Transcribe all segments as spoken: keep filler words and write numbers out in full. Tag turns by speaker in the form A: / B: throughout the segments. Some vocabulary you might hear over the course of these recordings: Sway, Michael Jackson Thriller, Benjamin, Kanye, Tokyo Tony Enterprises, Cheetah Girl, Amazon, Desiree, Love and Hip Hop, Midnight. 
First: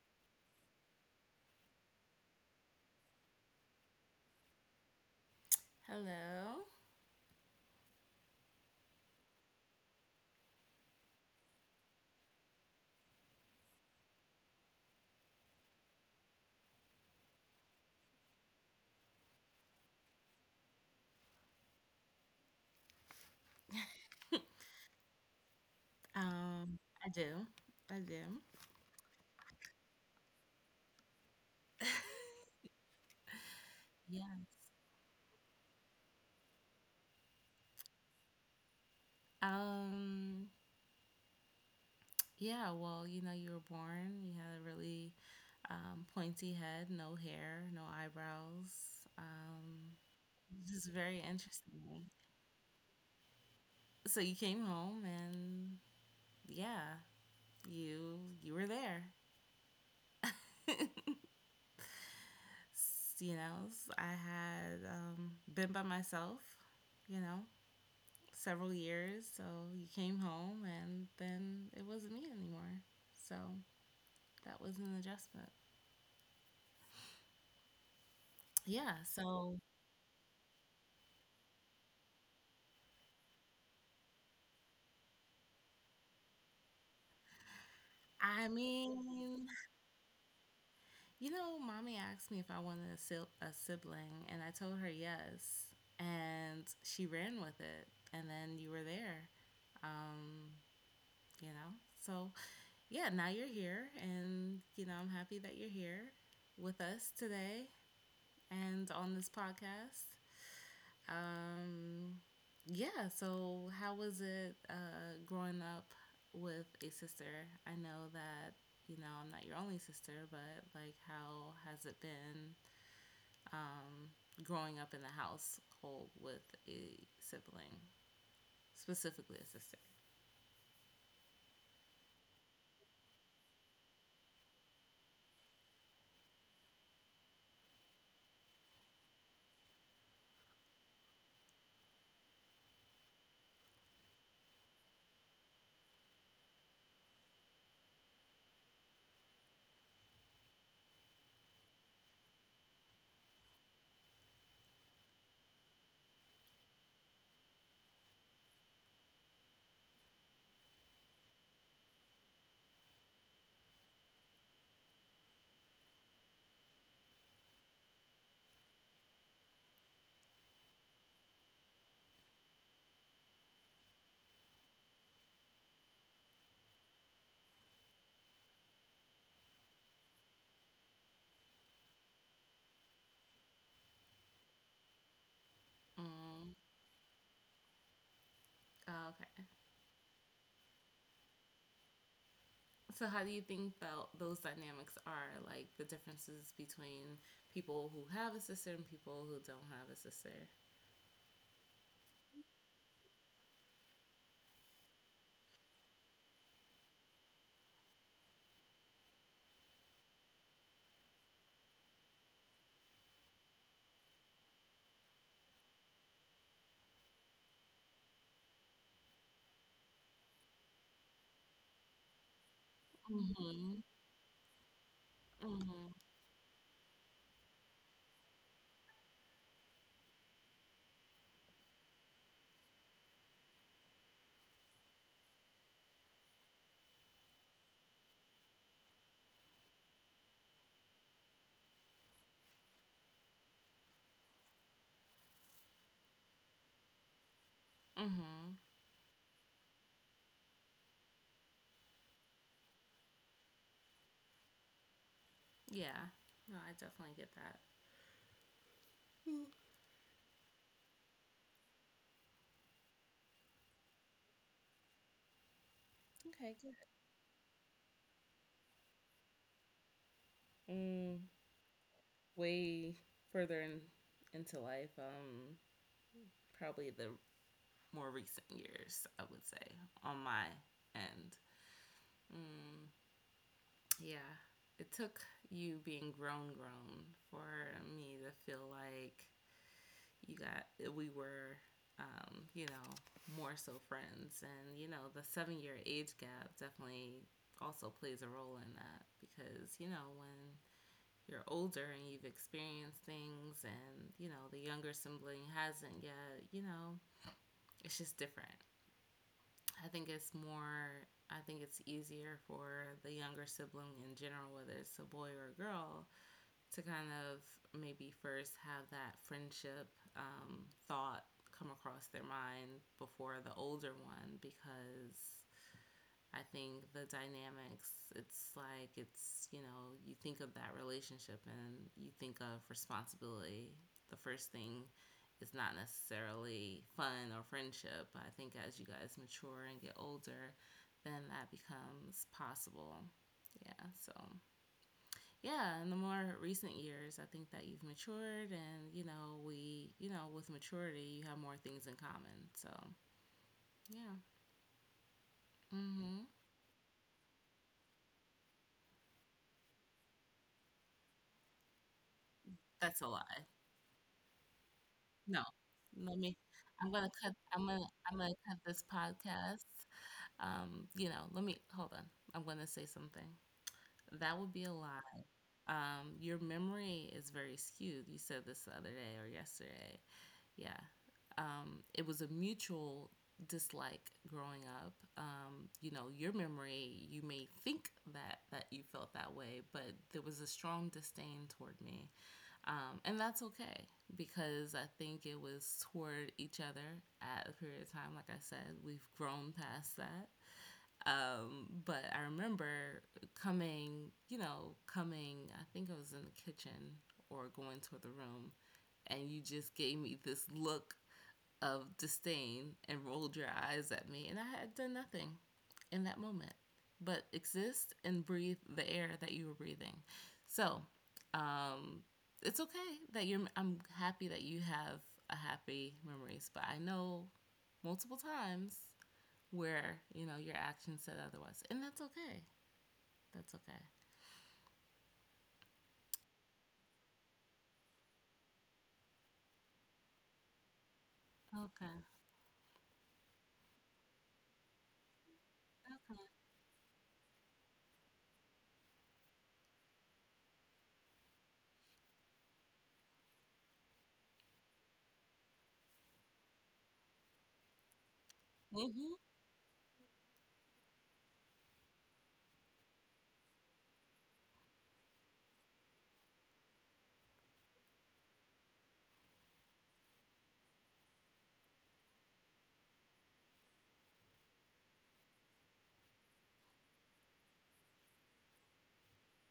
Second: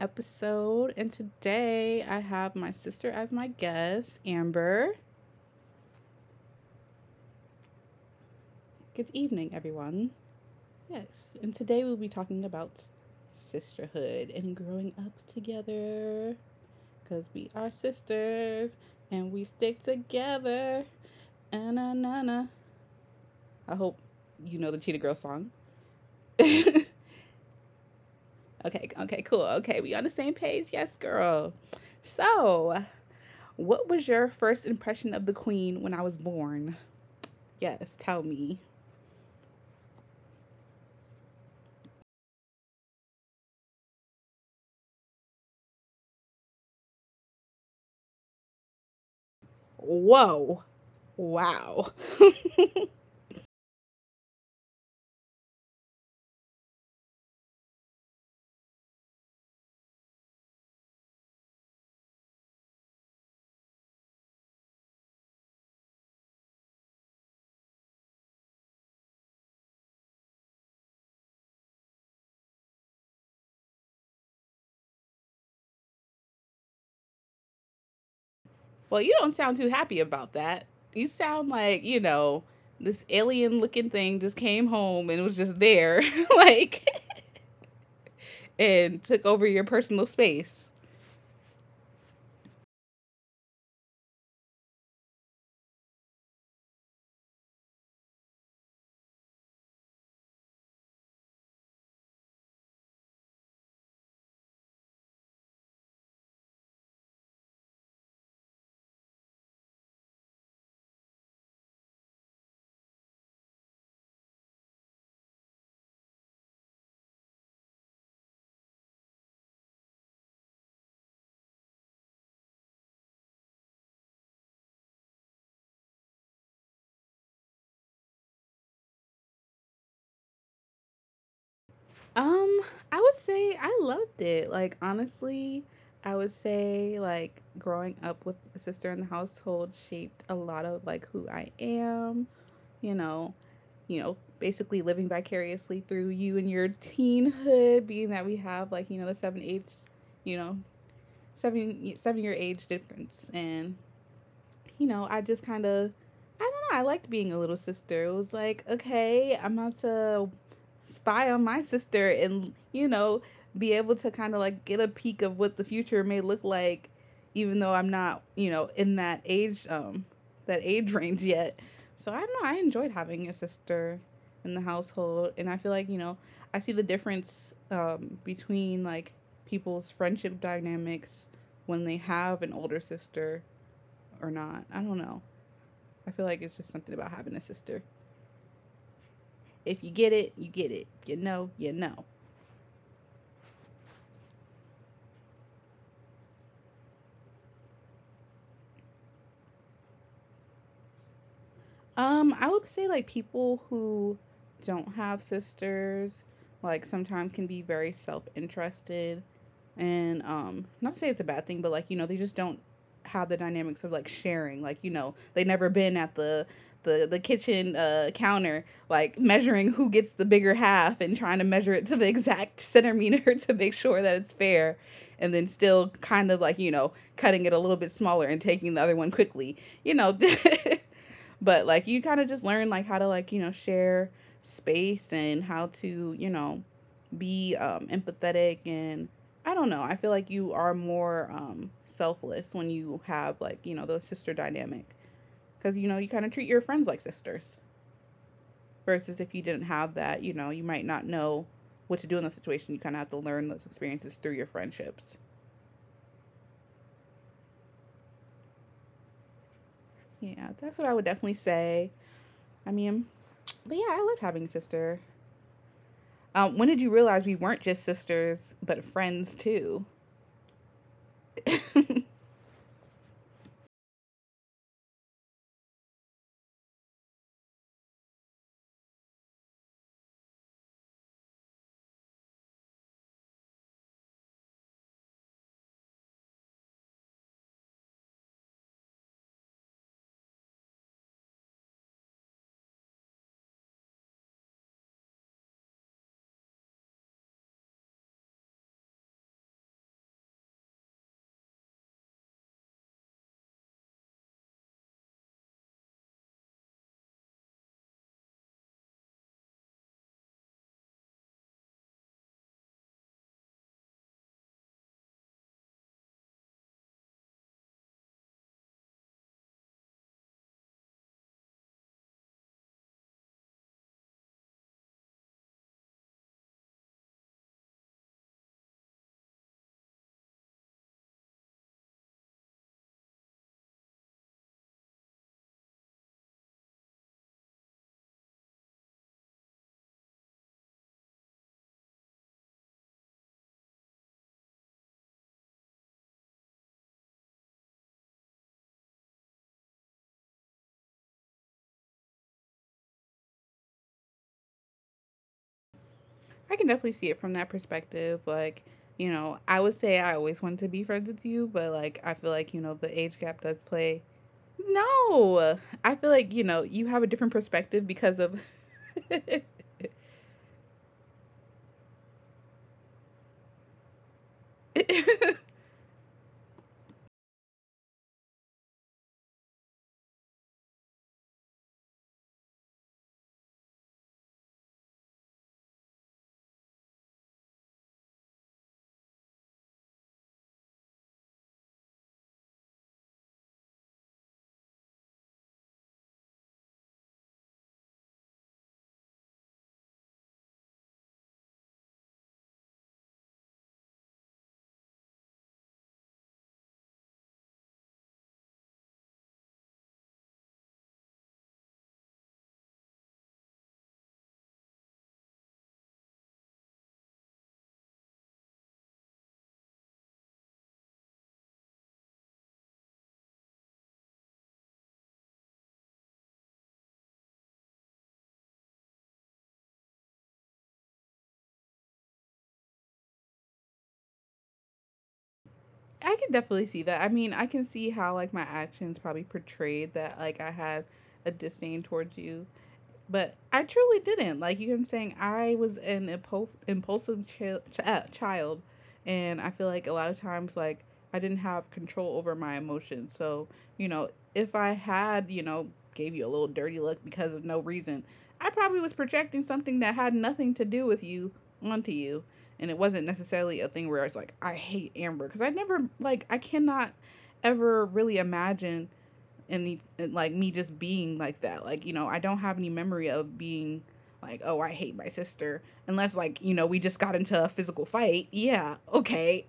A: episode. And today I have my sister as my guest, Amber.
B: Hello.
A: Good evening, everyone. Yes, and today we'll be talking about sisterhood and growing up together because we are sisters and we stick together. Na-na-na-na. I hope you know the Cheetah Girl song.
B: Um,
A: okay,
B: I do. I do.
A: okay, cool. Okay, we on the same page? Yes, girl. So, What was your
B: Yeah.
A: first impression of the queen when I was born? Yes, tell me.
B: Um, yeah, well, you know, you were born, you had a really um, pointy head, no hair, no eyebrows. Um,
A: Whoa.
B: just very
A: Wow.
B: interesting. So you came home and yeah, you you were there. S- you know, s- I had um, been by myself, you know. Several years. So he came home, and then it wasn't me anymore. So that was an adjustment. Yeah.
A: Well, you don't sound
B: So
A: too happy about that. You sound like, you know, this alien looking thing just came home and was just there, like,
B: I
A: and took over
B: mean,
A: your personal space.
B: you know, mommy asked me if I wanted a, sil- a sibling, and I told her yes, and she ran with it. And then you were there. Um, you know. So yeah, now you're here, and you know I'm happy that you're here with us today and on this podcast. Um, yeah, so how was it uh, growing up with a sister? I know that, you know, I'm not your only sister, but like, how has it been um, growing up in the household with a sibling, specifically a sister?
A: Um, I would say I loved it. Like, honestly, I would say, like, growing up with a sister in the household shaped a lot of, like, who I am, you know, you know, basically living vicariously through you and your teenhood, being that we have, like, you know, the seven age, you know, seven seven year age difference. And you know, I just kind of, I don't know, I liked being a little sister. It was like, okay, I'm about to spy on my sister and, you know, be able to kind of like get a peek of what the future may look like, even though I'm not, you know, in that age, um, that age range yet. So I don't know, I enjoyed having a sister in the household. And I feel like, you know, I see the difference um, between like people's friendship dynamics when they have an older sister or not. I don't know. I feel like
B: Mm,
A: it's just something about having a sister.
B: oh, okay.
A: If you get it, you get it. You know, you know.
B: So, how do you think about those dynamics are like the differences between people who have a sister and people who don't have a sister?
A: Um, I would say like people who don't have sisters, like sometimes can be very self interested, and um, not to say it's a bad thing, but like you know they just don't have the dynamics of like sharing. Like you know they never been at the the the kitchen uh, counter, like measuring who gets the bigger half and trying to measure it to the exact centimeter to make
B: Mm-hmm.
A: sure that it's fair and then still
B: Mm-hmm.
A: kind of like, you know, cutting it a little bit smaller and taking the other one quickly, you know. But like you kind of just learn like how to like, you know, share space and how to, you know, be um empathetic, and I don't know. I feel like you are more um selfless when you have like, you know, the sister dynamic cuz you know, you kind of treat your friends like sisters
B: Mm-hmm.
A: versus if you didn't have that, you know, you might not know what to do in those situations. You kind of have to learn those experiences through your friendships.
B: Yeah. No, I definitely get that. Mm,
A: Yeah, that's what I would definitely say. I mean, but yeah, I love having a sister. Um, when
B: okay,
A: did you realize we weren't just sisters, but friends too?
B: good. Mm, way further in, into life, um, probably the more recent years, I would say, on my end. Mm, yeah. It took you being grown, grown for me to feel like you got, we were, um, you know, more so friends. And, you know, the seven year age gap definitely also plays a role in that because, you know, when you're older and you've experienced things and you know the younger sibling hasn't yet, you know, it's just different. i think it's more I think it's easier for the younger sibling in general, whether it's a boy or a girl, to kind of maybe first have that friendship um, thought come across their mind before the older one because I think the dynamics, it's like, it's, you know, you think of that relationship and you think of responsibility. The first thing is not necessarily fun or friendship, but I think as you guys mature and get older, then that becomes possible. Yeah, so yeah, in the more recent years, I think that you've matured, and you know, we, you know, with maturity, you have more things in common. So yeah, mm-hmm.
A: I can definitely see it from that perspective. Like, you know, I would say I always wanted to be friends with you, but like, I feel like, you know, the
B: That's a
A: age gap
B: lie.
A: does play.
B: No,
A: No, I feel
B: let
A: like,
B: me.
A: you know, you
B: I'm
A: have a
B: gonna
A: different
B: cut. I'm
A: perspective
B: gonna.
A: because
B: I'm gonna
A: of.
B: cut this
A: I
B: podcast. Um, you know, let me hold on. I'm gonna say something. That would be a lot. Um, your memory is very skewed. You said this the other day or yesterday. Yeah. Um, it was a mutual dislike growing up. Um, you know, your memory. You may think that that you felt that way, but there was a strong disdain toward me. Um, and that's okay because I think it was toward each other at a period of time. Like I said, we've grown past that. Um, but I remember coming, you know, coming, I think I was in the kitchen or going to the room, and you just gave me this look of disdain and rolled your eyes at me, and I had done nothing in that moment but exist and breathe the air that you were breathing. So, um, it's okay that you're. I'm happy that you have a happy memories, but I know multiple times where you know your actions said otherwise, and that's okay. That's okay.
A: can definitely see that. I mean, I can see how like my actions probably portrayed that like I had a disdain
B: Okay.
A: towards you, but I truly didn't. Like, you know what I'm saying, I was an
B: Okay.
A: impulse, impulsive chi- ch- uh, child, and I feel like a lot of times like I didn't have control over my emotions. So you know, if I had, you know, gave you a little dirty look because of no reason, I probably was
B: Mhm.
A: projecting something that had nothing to do with you onto you. And it wasn't necessarily a thing where I was like, I hate Amber. Because I never, like, I cannot ever really imagine and, like me just being like that. Like, you know, I don't have any memory of being like, oh, I hate my sister. Unless like, you know, we just got into a physical fight. Yeah, okay,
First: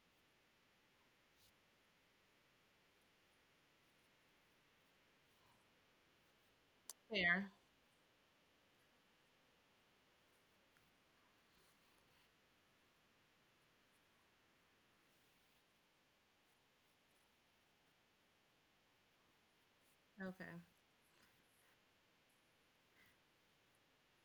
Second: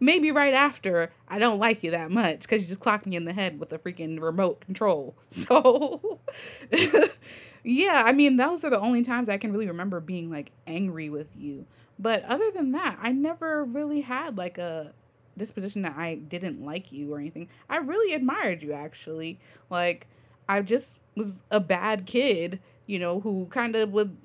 A: maybe right after, I don't like you that much because you just clocked me in the head with a freaking remote control. So,
B: Fair.
A: yeah, I mean, those are the only times I can really remember being like angry with you. But other than that, I never really had like a disposition that I didn't like you or anything. I really admired you actually. Like,
B: Okay.
A: I just was a bad kid, you know, who kind of would,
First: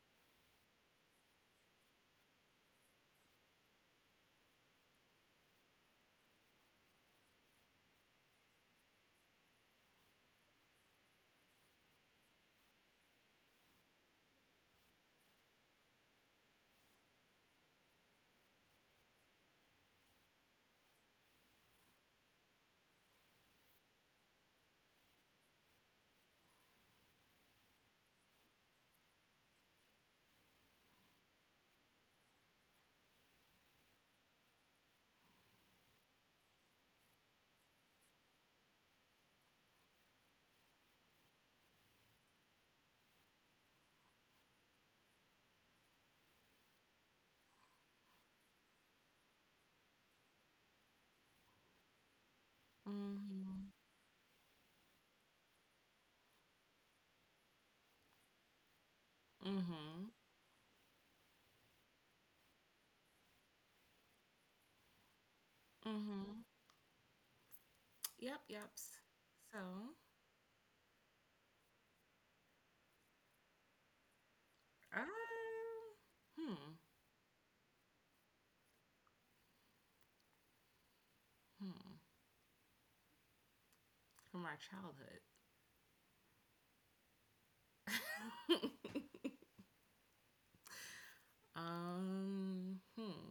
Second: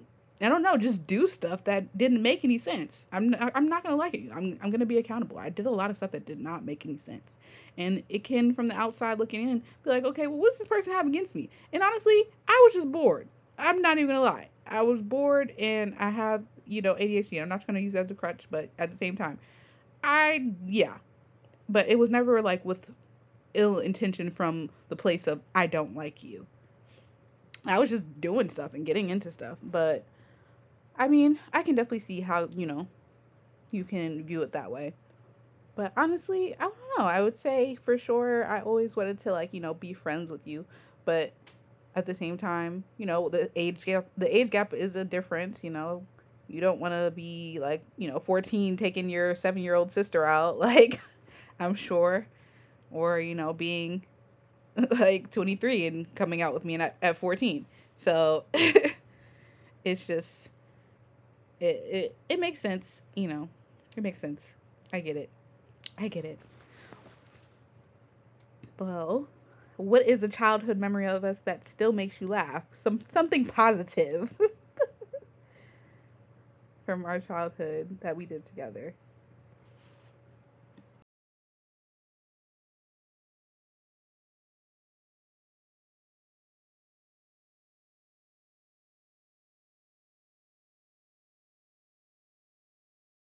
A: I don't know, just do stuff that didn't make any sense. I'm i I'm not gonna like it. I'm I'm gonna be accountable. I did a lot of stuff that did not make any sense, and it can from the outside looking in be like, okay, well, what's this person have against me? And honestly, I was just bored. I'm not even gonna lie. I was bored, and I have you know A D H D. I'm not gonna use that as a crutch, but at the same time, I yeah. But it was never like with ill intention from the place of I don't like you. I was just doing stuff and getting into stuff, but I mean, I can definitely see how, you know, you can view it that way. But honestly, I don't know. I would say for sure I always wanted to like, you know, be friends with you, but at the same time, you know, the age gap the age gap is a difference, you know. You don't want to be like, you know, fourteen taking your seven-year-old sister out like I'm sure, or, you know,
B: Mhm.
A: being like twenty-three and coming out with me at, at fourteen. So, it's
B: Mhm.
A: just it, it it makes sense, you know. It makes sense. I get it. I get it.
B: Mhm. Yep. Yep.
A: Well,
B: So.
A: what is a childhood memory of us that still makes you laugh? Some something positive
B: Um, hmm,
A: from our childhood that we did together.
B: hmm. From our childhood. Um, hmm.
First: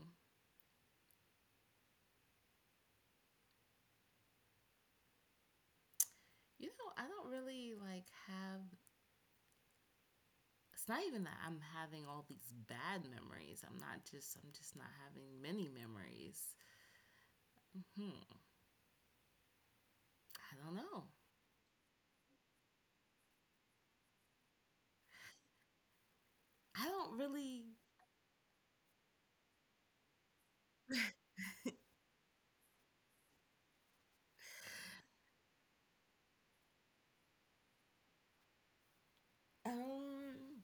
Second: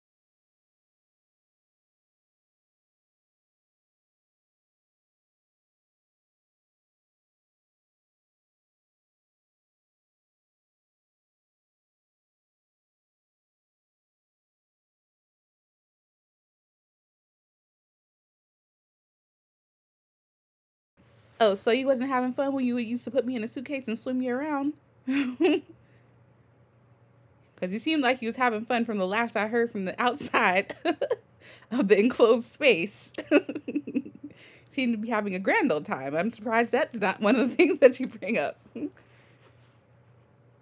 B: You know, I don't really like have. It's not even that I'm having all these bad memories. I'm not just. I'm just not having many memories. Hmm. I don't know.
A: Oh, so you wasn't having fun when you used to put me in a suitcase and swim you around? Because
B: I don't really.
A: you seemed like you was having fun from the laughs I heard from the outside of the enclosed space. Seemed to be having a grand old time. I'm surprised that's not one of the things that you bring up.
B: Um.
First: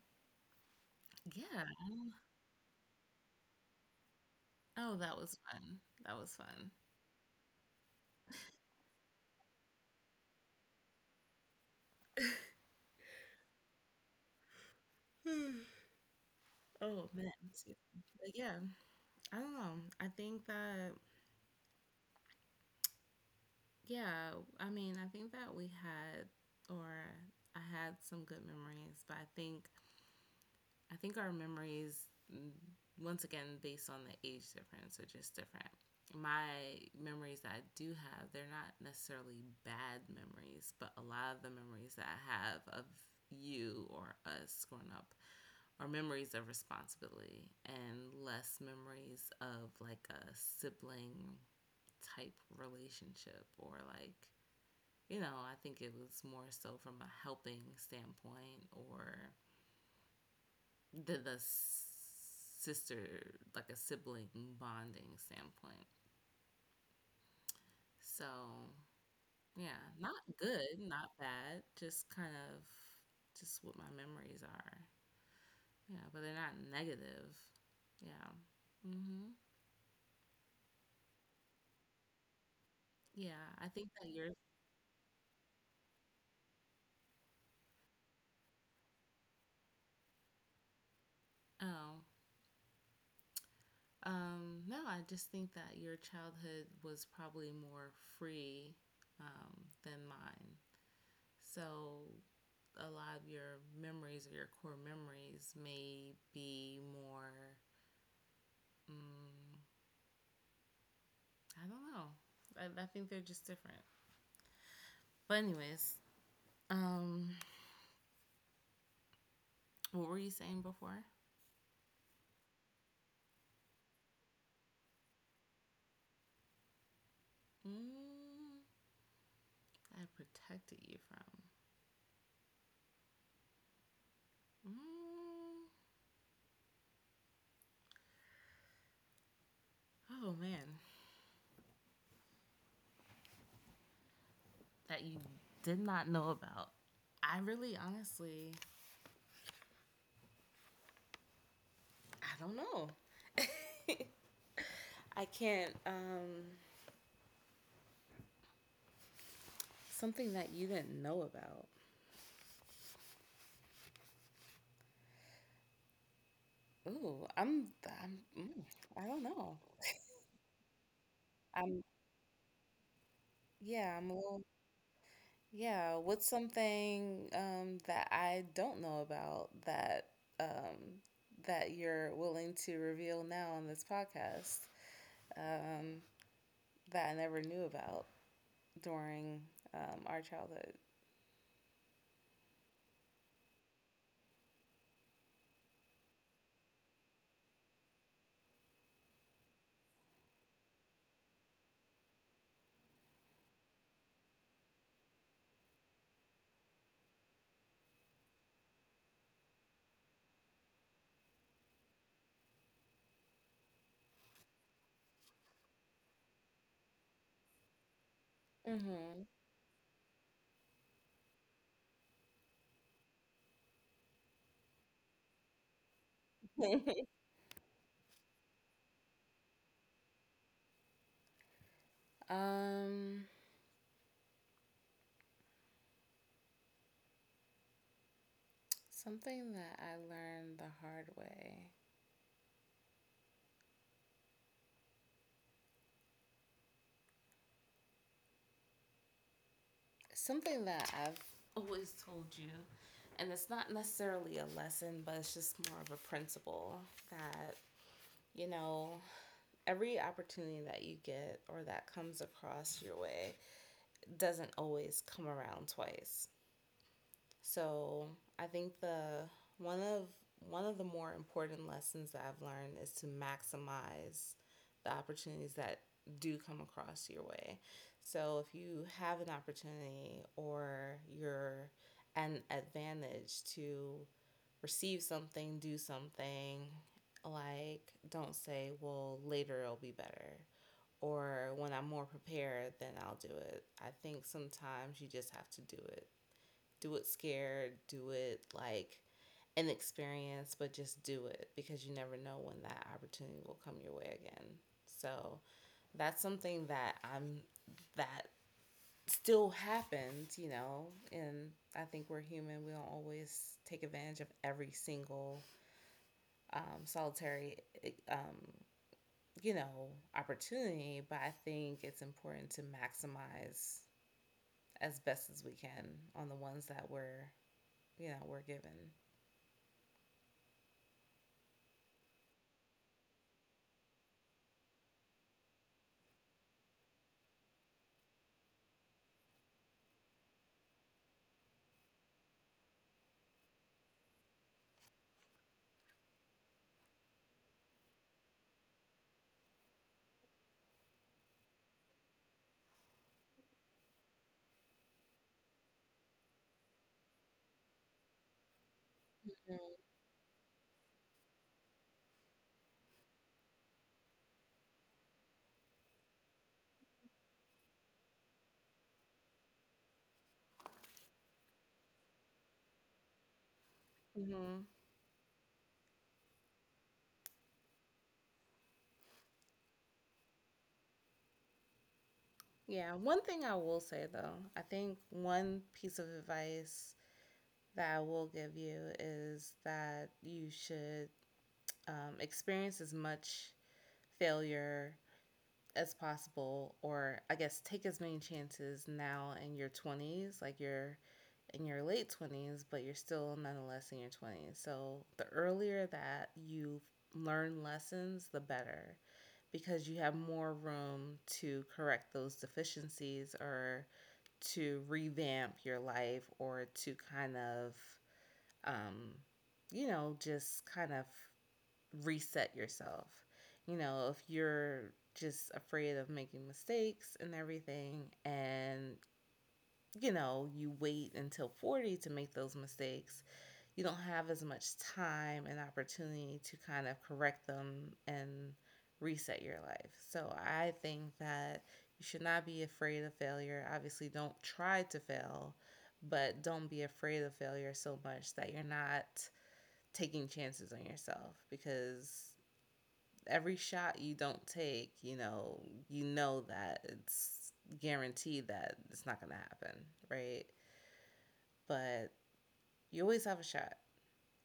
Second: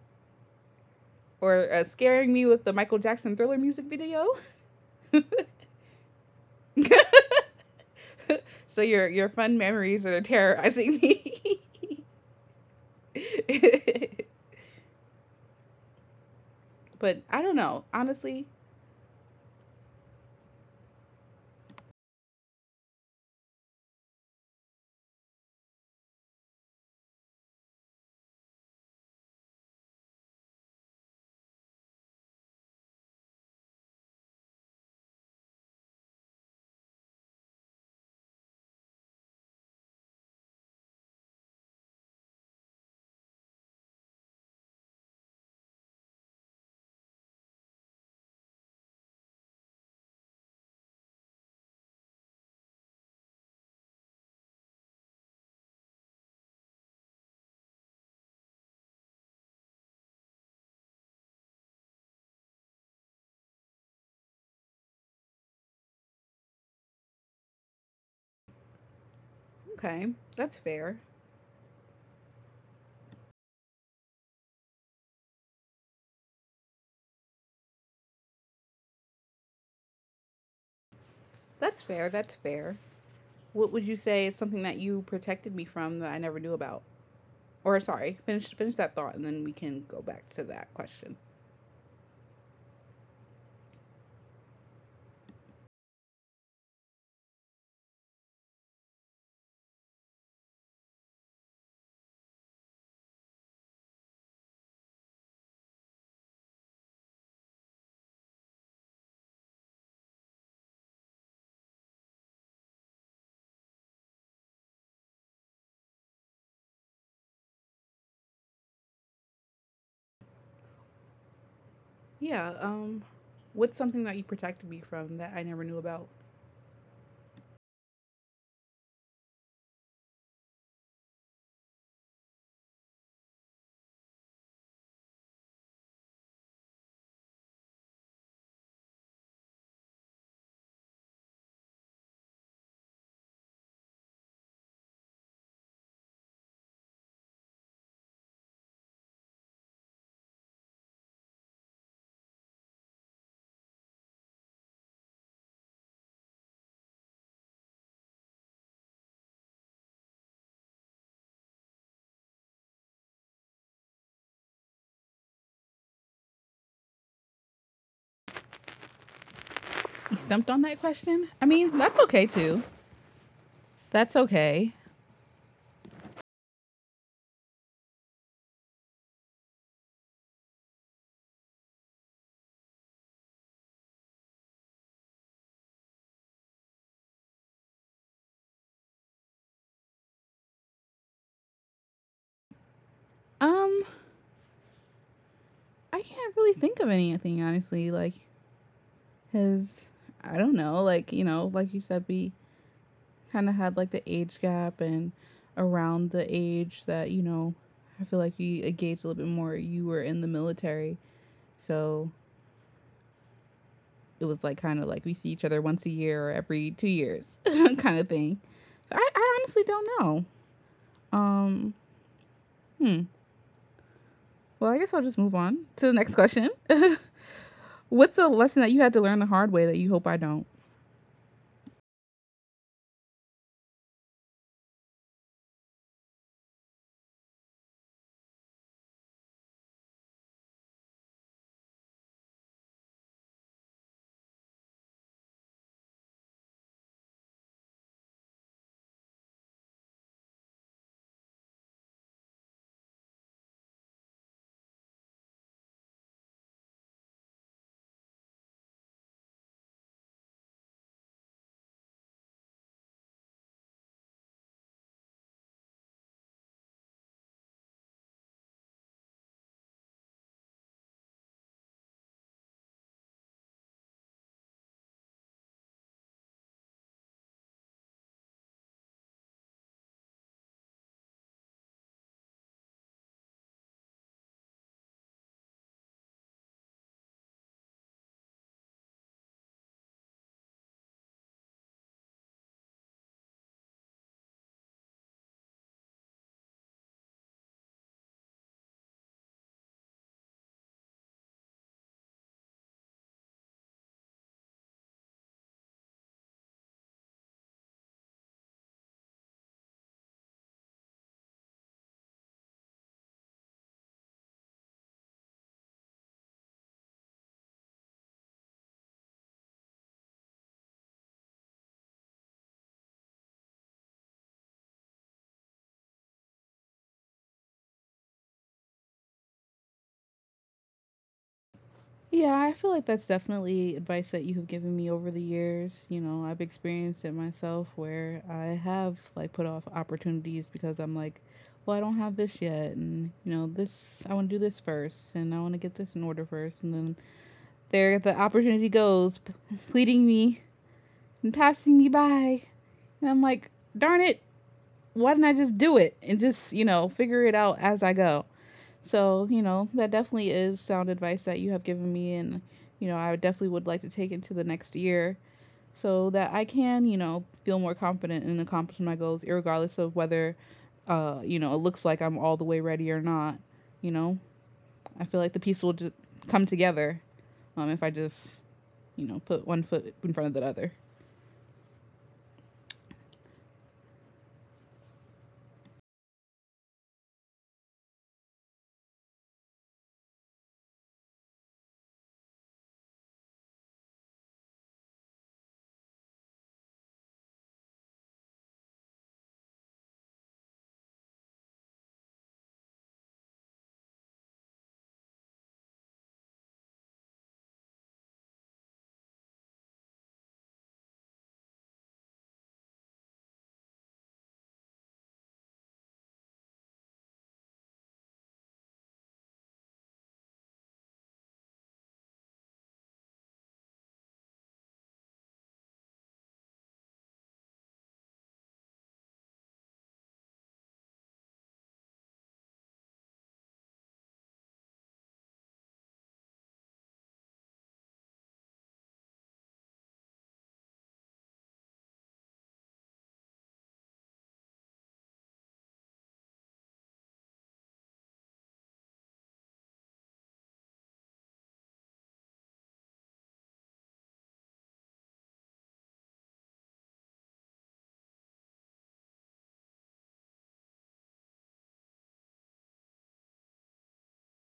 A: Or uh,
B: Yeah.
A: scaring me with the Michael Jackson Thriller music video.
B: Oh, that was fun. That was fun.
A: So your your fun memories are terrorizing me.
B: Oh
A: But
B: man.
A: I don't
B: Excuse
A: know.
B: me. But
A: Honestly,
B: yeah, I don't know. I think that Yeah, I mean, I think that we had or I had some good memories, but I think I think our memories, mm, once again based on the age difference, are just different. My memories that I do have, they're not necessarily bad memories, but a lot of the memories that I have of you or us growing up are memories of responsibility and less memories of like a sibling type relationship, or like, you know, I think it was more so from a helping standpoint or the, the sister, like a sibling bonding standpoint. So, yeah,
A: okay.
B: not
A: That's
B: good,
A: fair.
B: not bad, just kind of just what my memories are. Yeah, but they're not negative. Yeah. Hmm.
A: That's fair. That's fair.
B: Yeah, I
A: What would
B: think
A: you
B: that
A: say
B: your
A: is something that you protected me from that I never knew about? Or sorry, finish finish that thought and then we can go back to that question.
B: Oh, um, no, I just think that your childhood was probably more free, um, than mine. So a lot of your memories or your core memories may be more. Um, I don't know. I, I think they're just different. But anyways, um, what were you saying before?
A: Yeah, um, what's something that you protected me from that I never knew about?
B: Mm, I protected you from. Mm, oh man, that you did not know about. I really, honestly, I don't know. I can't. Um, something that you didn't know about. Ooh, I'm I'm mm, I don't know.
A: Stumped on that question? I mean,
B: I'm
A: that's okay too.
B: yeah, I'm
A: That's
B: a little
A: okay.
B: yeah, what's something um that I don't know about that um that you're willing to reveal now on this podcast um that I never knew about during um our childhood?
A: Um I can't really think of anything honestly. Like, because I don't know, like, you know, like you said, we kind of had like the age gap, and around the age that, you know, I feel like we engaged a little bit more. You were in the military. So it was like kind of like we see each other once a year or every two years kind of thing. So I,
B: Mhm.
A: I honestly don't know. Um, hmm. Well, I guess I'll just move on to the next question. What's a lesson that you had to learn the hard way that you hope I don't?
B: Um Something that I learned the hard way. Something that I've always told you, and it's not necessarily a lesson, but it's just more of a principle that, you know, every opportunity that you get or that comes across your way doesn't always come around twice. So I think the one of one of the more important lessons that I've learned is to maximize the opportunities that do come across your way. So if you have an opportunity or you're at an advantage to receive something, do something, like don't say, well, later it'll be better or when I'm more prepared, then I'll do it. I think sometimes you just have to do it do it scared, do it like inexperienced, but just do it because you never know when that opportunity will come your way again. So that's something that I'm that still happens, you know, and I think we're human. We don't always take advantage of every single um, solitary, um, you know, opportunity, but I think it's important to maximize as best as we can on the ones that we're, you know, we're given.
A: Yeah, I feel like that's definitely advice that you have given me over the years. You know, I've experienced it myself where I have like put off opportunities because I'm like, well, I don't have this yet. And, you know, this, I want to do this first and I want to get this in order first. And then there the opportunity goes, p- leading me and passing me by. And I'm like, darn it, why didn't I just do it and just, you know, figure it out as I go? So, you know,
B: Mm.
A: that definitely is sound advice that you have given me. And, you know, I definitely would like to take it to the next year so that I can, you know, feel more confident in accomplishing my goals, regardless of whether, uh, you know, it looks like I'm all the way ready or not. You know,
B: Hmm.
A: I feel like the piece will just come together, um, if I just, you know, put one foot in front of the other.
B: Yeah. One thing I will say though, I think one piece of advice that I will give you is that you should um, experience as much failure as possible, or I guess take as many chances now in your twenties, like your in your late twenties, but you're still nonetheless in your twenties. So the earlier that you learn lessons, the better because you have more room to correct those deficiencies or to revamp your life or to kind of, um, you know, just kind of reset yourself. You know, if you're just afraid of making mistakes and everything, and you know, you wait until forty to make those mistakes, you don't have as much time and opportunity to kind of correct them and reset your life. So I think that you should not be afraid of failure. Obviously, don't try to fail, but don't be afraid of failure so much that you're not taking chances on yourself because every shot you don't take, you know, you know that it's guaranteed that it's not going to happen, right? But you always have a shot.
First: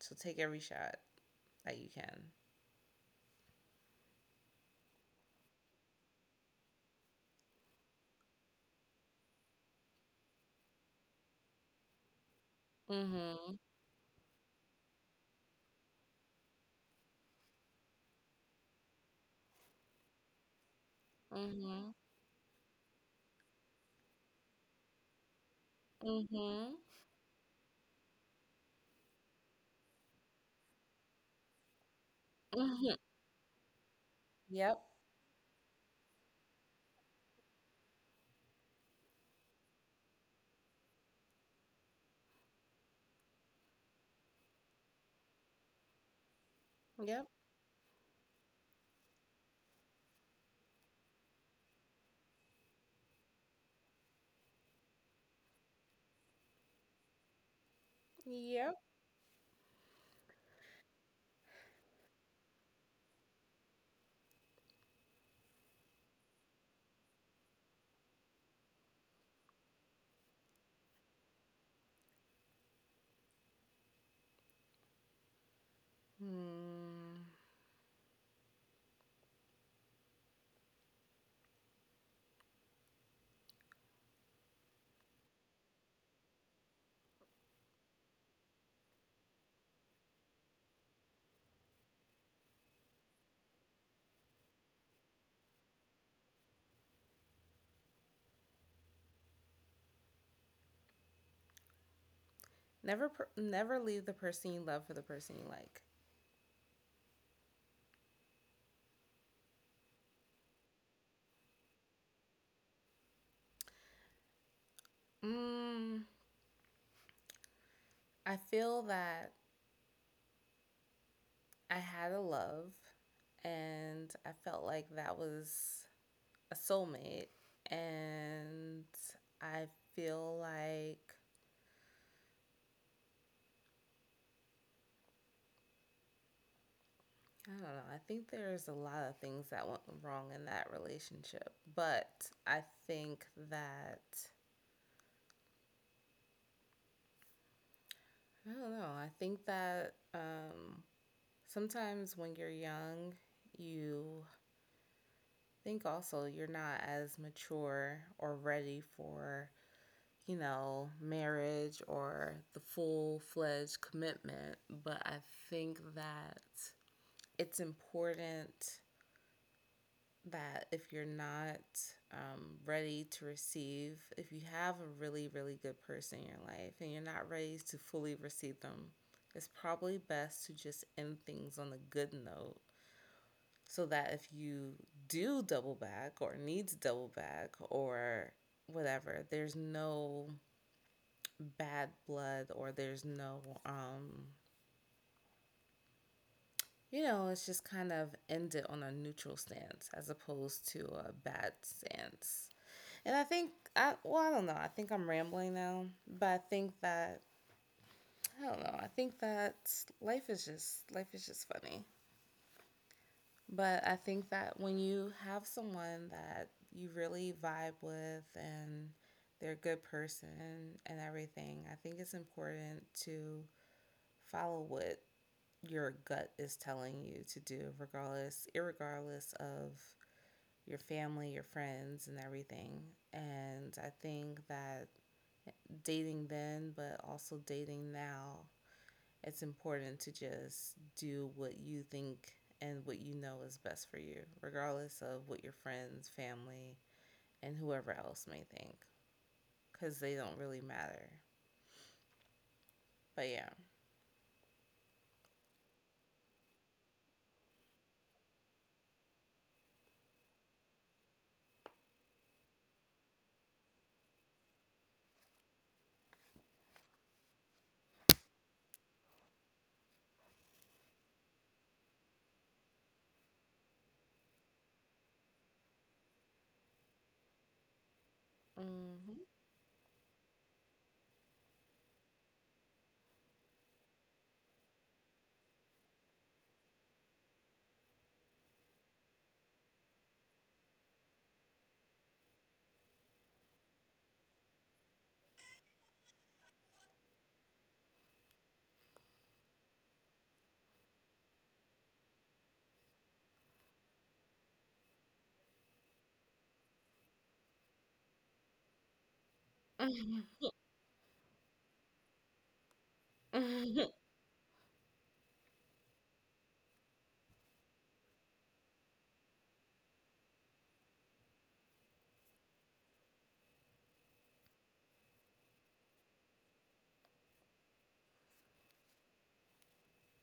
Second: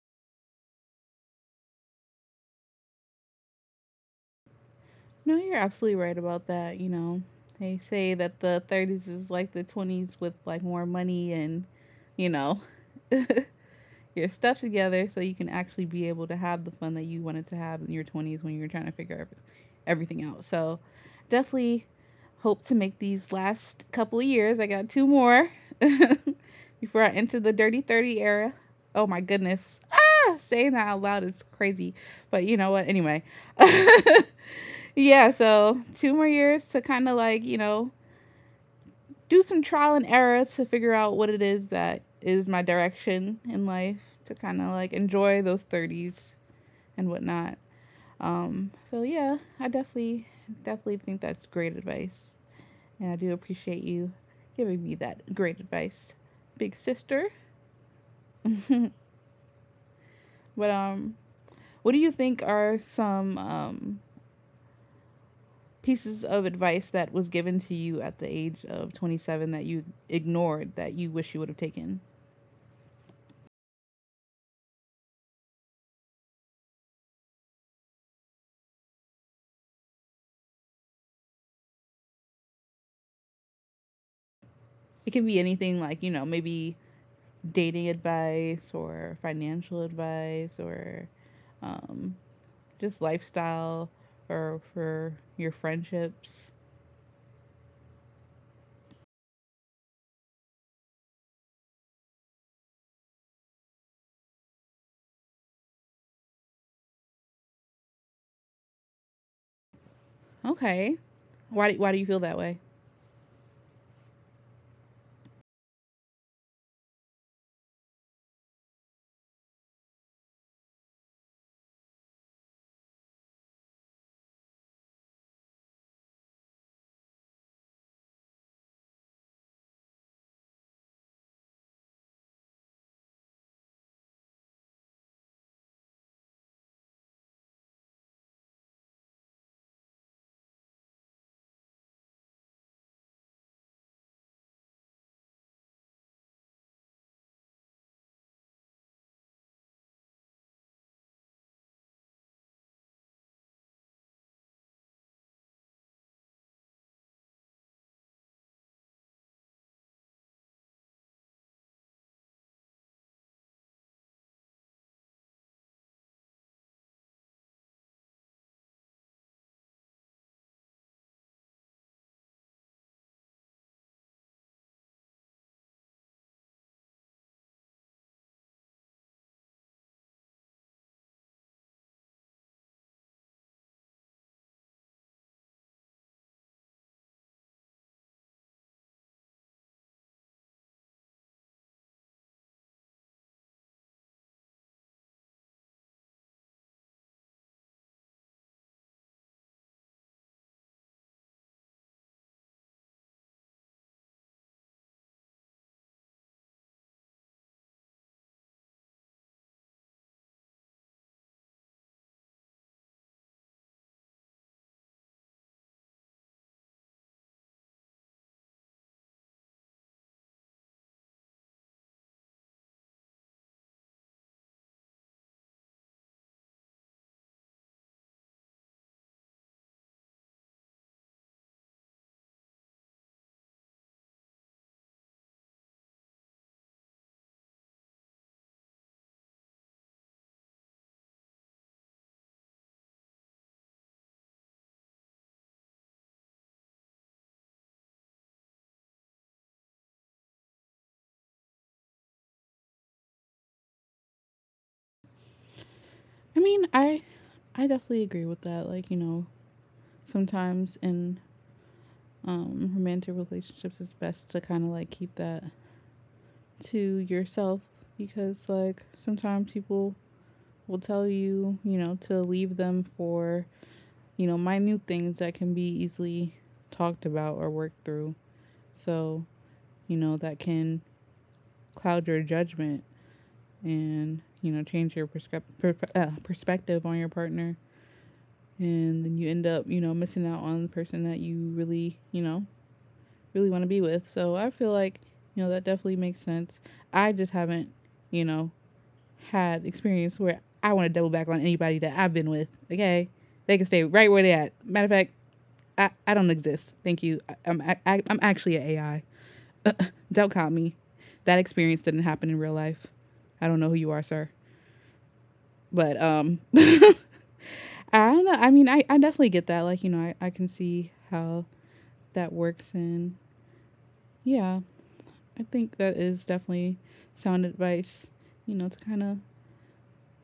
B: So take every shot that you can.
A: No, you're absolutely right about that. You know, they say that the thirties is like the twenties with like more money and, you know,
B: Mhm.
A: your stuff together so you can actually be able to have the fun that you wanted to have in your twenties when you were trying to figure every- everything out. So, definitely
B: Mhm.
A: hope to make these last couple of years. I got two more
B: Mhm.
A: before I enter the dirty thirty era. Oh my goodness. Ah, saying that out loud is crazy. But you know what?
B: Mhm.
A: Anyway.
B: Yep.
A: Yeah, so two more years to kind of like, you know, do some trial and error to figure out what it is that is my direction in life to kind of like enjoy those thirties and
B: Yep.
A: whatnot. Um, so yeah, I definitely, definitely think that's great advice. And I do appreciate you giving me that great advice, big sister.
B: Yep.
A: but, um, what do you think are some, um, pieces of advice that was given to you at the age of twenty seven that you ignored that you wish you would have taken?
B: Mm,
A: It can be anything like, you know, maybe dating advice or financial advice or um, just lifestyle or for your friendships.
B: never, per- never leave the person you love for the person you like.
A: Okay. Why do, why do you feel that way?
B: Mm, I feel that I had a love, and I felt like that was a soulmate, and I feel like I don't know. I think there's a lot of things that went wrong in that relationship, but I think that I don't know. I think that um, sometimes when you're young, you think also you're not as mature or ready for, you know, marriage or the full fledged commitment. But I think that it's important that if you're not um, ready to receive, if you have a really, really good person in your life and you're not ready to fully receive them, it's probably best to just end things on a good note so that if you do double back or need to double back or whatever, there's no bad blood or there's no, um, you know, it's just kind of end it on a neutral stance as opposed to a bad stance. And I think I well, I don't know. I think I'm rambling now, but I think that I don't know. I think that Life is just life is just funny. But I think that when you have someone that you really vibe with and they're a good person and everything, I think it's important to follow what your gut is telling you to do regardless irregardless of your family, your friends, and everything. And I think that dating then, but also dating now, it's important to just do what you think and what you know is best for you, regardless of what your friends, family, and whoever else may think, because they don't really matter. But yeah.
A: I mean, I I definitely agree with that. Like, you know, sometimes in um, romantic relationships, it's best to kind of like keep that to yourself, because like sometimes people will tell you, you know, to leave them for, you know, minute things that can be easily talked about or worked through.
B: Hmm.
A: So, you know, that can cloud your judgment and, you know, change your prescrip- per- uh, perspective on your partner. And then you end up, you know, missing out on the person that you really, you know, really want to be with. So I feel like, you know, that definitely makes sense. I just haven't, you know, had experience where I want to double back on anybody that I've been with. Okay, they can stay right where they at. Matter of fact, I, I don't exist. Thank you. I, I'm I, I'm actually an A I. Don't count me. That experience didn't happen in real life. I don't know who
B: Hmm.
A: you are, sir. But um, I don't know. I mean, I I definitely get that. Like, you know, I I can see how that works, and yeah, I think that is definitely sound advice. You know, to kind of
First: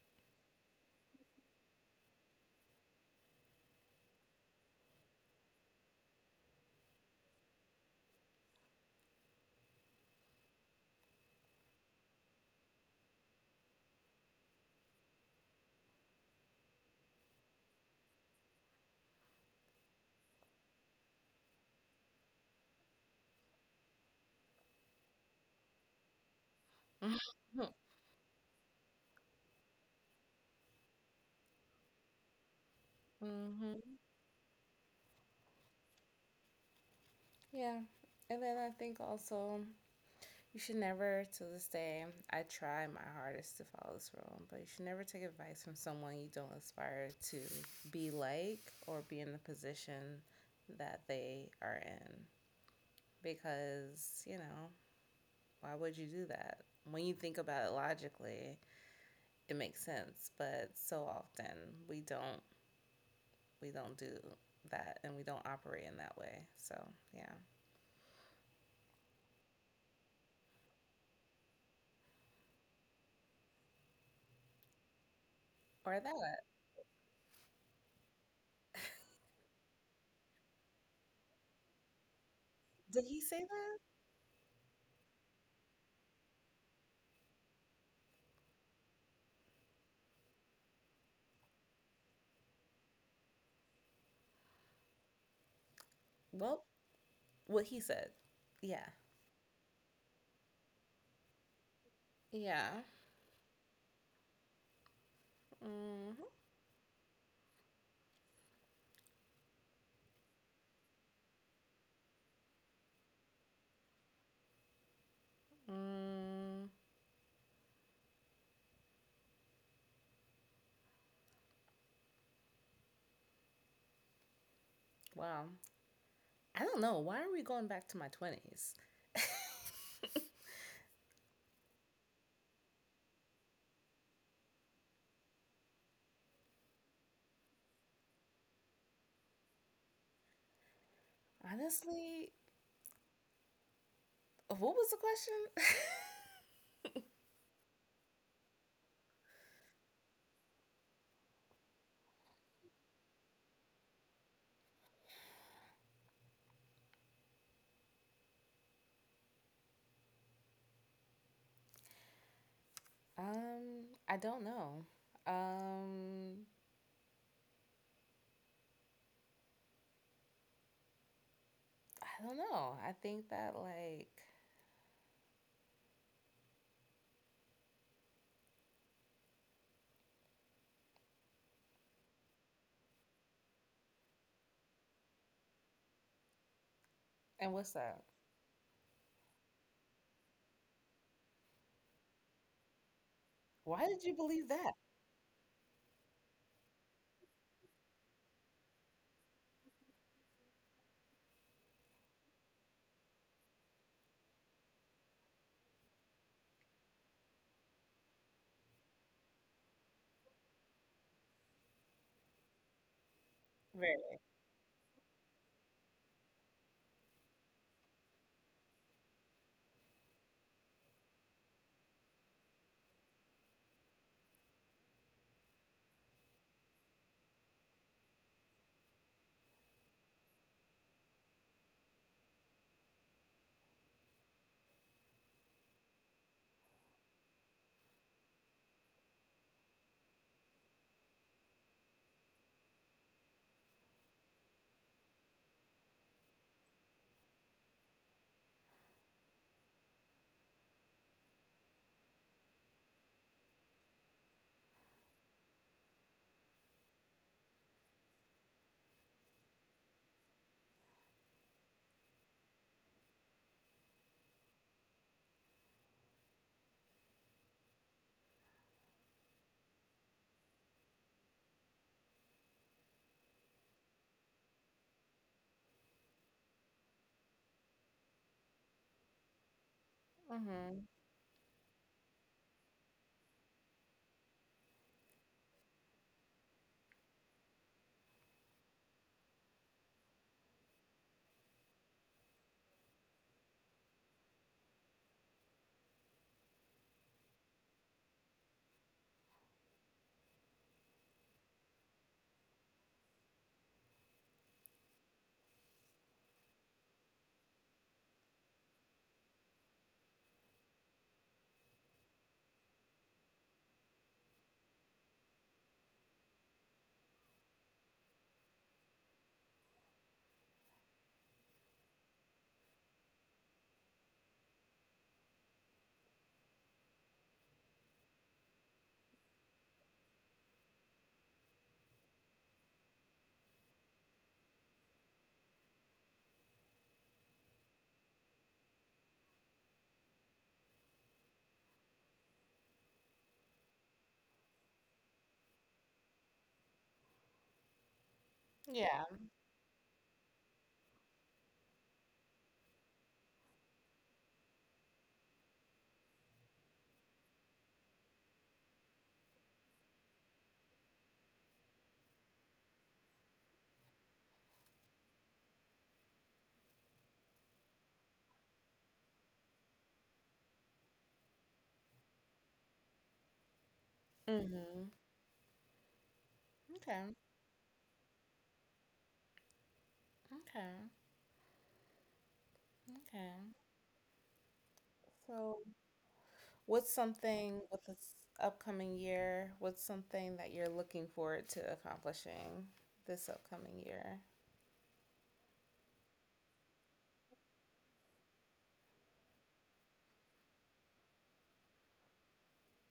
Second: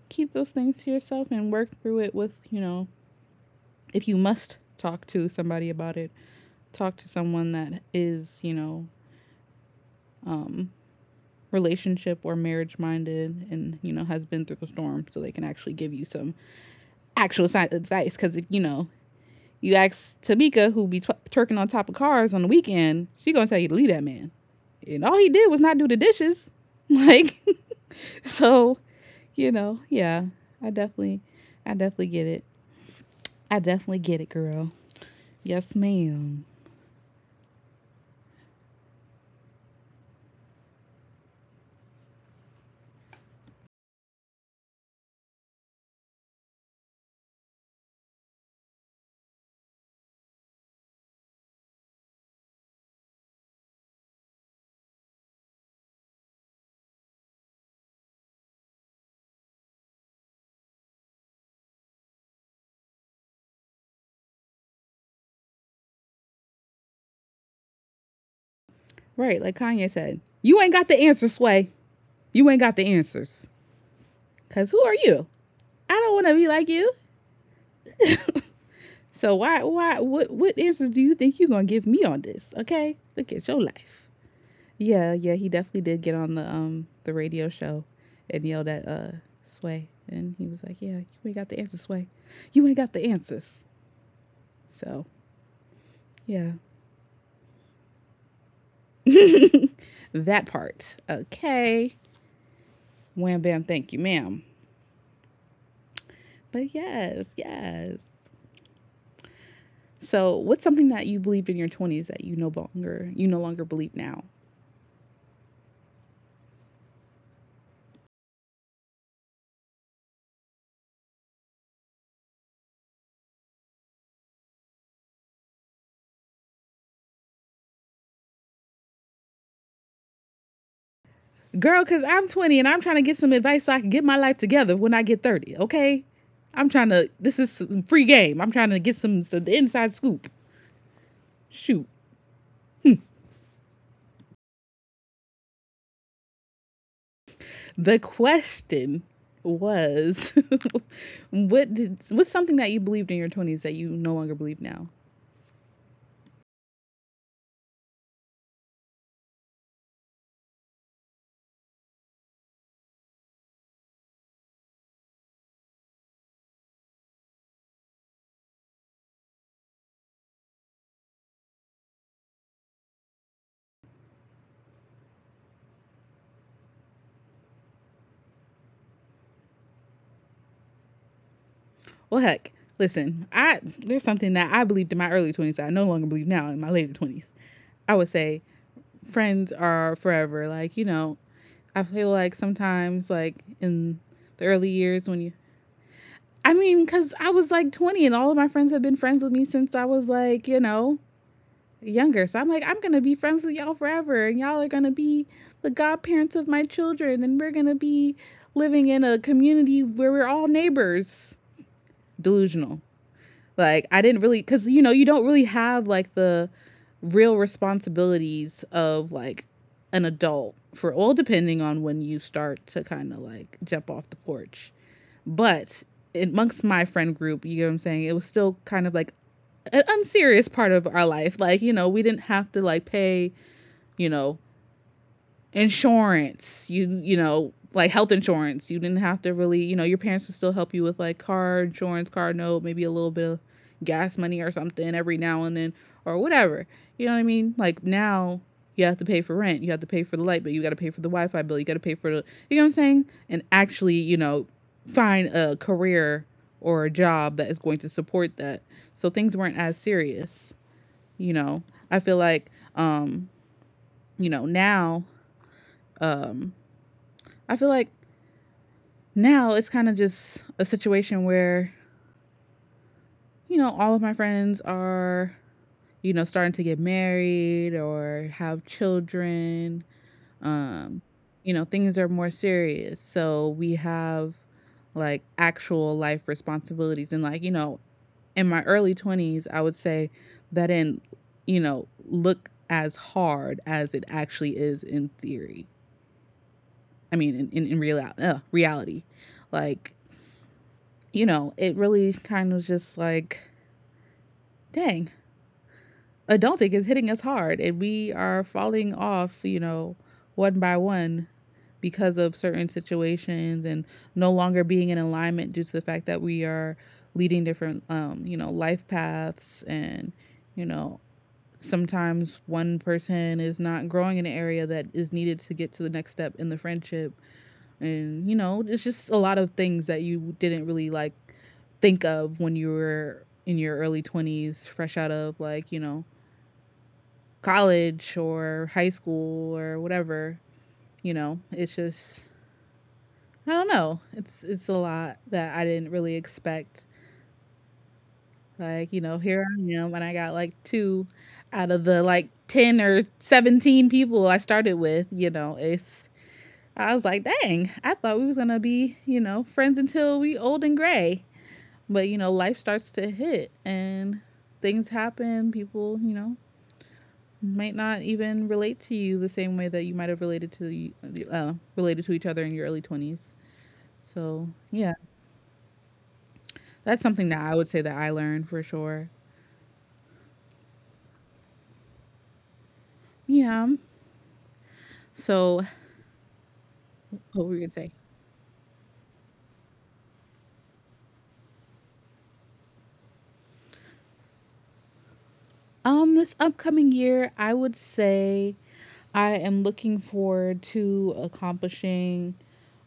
A: keep those things to yourself and work through it with, you know, if you must talk to somebody about it, talk to someone that is, you know, um, relationship or marriage minded and, you know, has been through the storm so they can actually give you some actual si- advice. Because, you know, you ask Tamika, who be tw- turking on top of cars on the weekend, she going to tell you to leave that man. And all he did was not do the dishes. Like, so, you know, yeah, I definitely, I definitely get it. I definitely get it, girl. Yes, ma'am.
B: Yeah. And then I think also, you should never, to this day, I try my hardest to follow this rule, but you should never take advice from someone you don't aspire to be like or be in the position that they are in. Because, you know, why would you do that? When you think about it logically, it makes sense, but so often we don't we don't do that and we don't operate in that way. So, yeah.
A: Right, like Kanye said, you ain't got the answers, Sway. You ain't got the answers. Cause who are you? I
B: Or
A: don't want to
B: that.
A: be like you. So why, why, what, what answers do you think you're gonna give me on this? Okay,
B: Did he
A: look
B: say
A: at your
B: that?
A: life. Yeah, yeah, he definitely did get on the um the radio show and yelled at uh Sway, and he was like, "Yeah, you ain't got the answers, Sway. You ain't got the answers." So yeah,
B: Well, what he said. Yeah.
A: that part. Okay,
B: Yeah.
A: wham bam, thank you, ma'am.
B: Mm,
A: But yes, yes. So, what's something that you believed in your twenties that you no longer you no longer believe now?
B: mm, wow. I don't know. Why are we going back to my twenties?
A: Girl, cuz I'm twenty and I'm trying to get some advice so I can get my life together when I get thirty, okay? I'm trying to This is some free game. I'm trying to get some, some the inside scoop. Shoot.
B: Honestly, what was the question?
A: The question was what did what's something that you believed in your twenties that you no longer believe now?
B: um, I don't know. Um, I don't know. I think that, like.
A: Well, heck, listen, I there's something that I believed in my early twenties that I no longer believe now in my later twenties.
B: And what's
A: I
B: that?
A: would say friends are forever. Like, you know, I feel like sometimes, like
B: Why
A: in
B: did you
A: the
B: believe
A: early
B: that?
A: years when you, I mean, because I was like twenty and all of my friends have been friends with me since I was like, you know, younger. So I'm like, I'm going to be friends with y'all forever. And y'all are going to be the godparents of my children. And we're going to be living in a community where we're all neighbors. Delusional. Like, I
B: Right.
A: didn't really, cuz you know, you don't really have like the real responsibilities of like an adult, for well, depending on when you start to kind of like jump off the porch. But amongst my friend group, you know what I'm saying? It was still kind of like an unserious part of our life. Like, you know, we didn't have to like pay, you know, insurance. You you know like health insurance. You didn't have to really, you know, your parents would still help you with like car insurance, car note, maybe a little bit of gas money or something every now and then or whatever. You know what I mean? Like now you have to pay for rent, you have to pay for the light bill, you got to pay for the Wi-Fi bill, you got to pay for the, you know what I'm saying? And actually, you know, find a career or a job that is going to support that. So things weren't as serious, you know. I feel like, um, you know, now, um I feel like now it's kind of just a situation where, you know, all of my friends are, you know, starting to get married or have children.
B: Mm-hmm.
A: Um, you know, things are more serious. So we have like actual life responsibilities. And like, you know, in my early twenties, I would say that didn't, you know, look as hard as it actually is in theory. I mean, in, in, in real, uh, reality. Like, you know, it really kind of just like, dang, adulting is hitting us hard and we are falling off, you know, one by one, because of certain situations and no longer being in alignment due to the fact that we are leading different, um, you know, life paths, and, you know, sometimes one person is not growing in an area that is needed to get to the next step in the friendship. And you know, it's just a lot of things that you didn't really like think of when you were in your early twenties, fresh out of like, you know, college or high school or whatever. You know, it's just, I don't know, it's it's a lot that I didn't really expect. Like,
B: Yeah.
A: you know, here I am and I got like two out of the like ten or seventeen people I started with. You know, it's I was like, dang, I thought we was gonna be, you know, friends until we old and gray. But you know, life starts to hit and things happen. People, you know, might not even relate to you the same way that you might have related to uh, related to each other in your early twenties. So
B: Mm-hmm.
A: yeah, that's
B: Okay.
A: something that I would say that I learned for sure.
B: Okay. Okay.
A: Yeah.
B: So,
A: So
B: what's
A: what were
B: something
A: we gonna
B: with
A: say?
B: this upcoming year? What's something that you're looking forward to accomplishing this upcoming year?
A: Um, this upcoming year, I would say I am looking forward to accomplishing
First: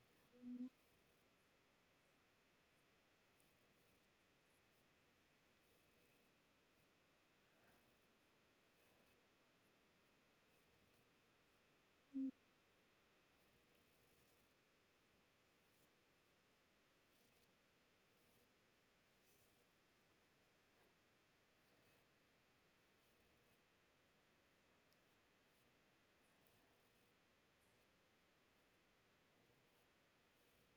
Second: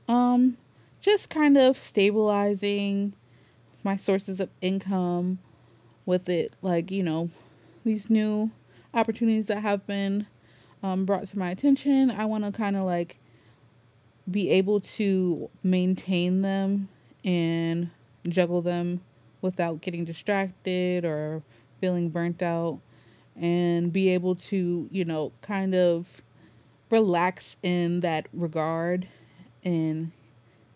A: um just kind of stabilizing my sources of income with it. Like, you know, these new opportunities that have been, um, brought to my attention, I want to kind of like be able to maintain them and juggle them without getting distracted or feeling burnt out, and be able to, you know, kind of relax in that regard and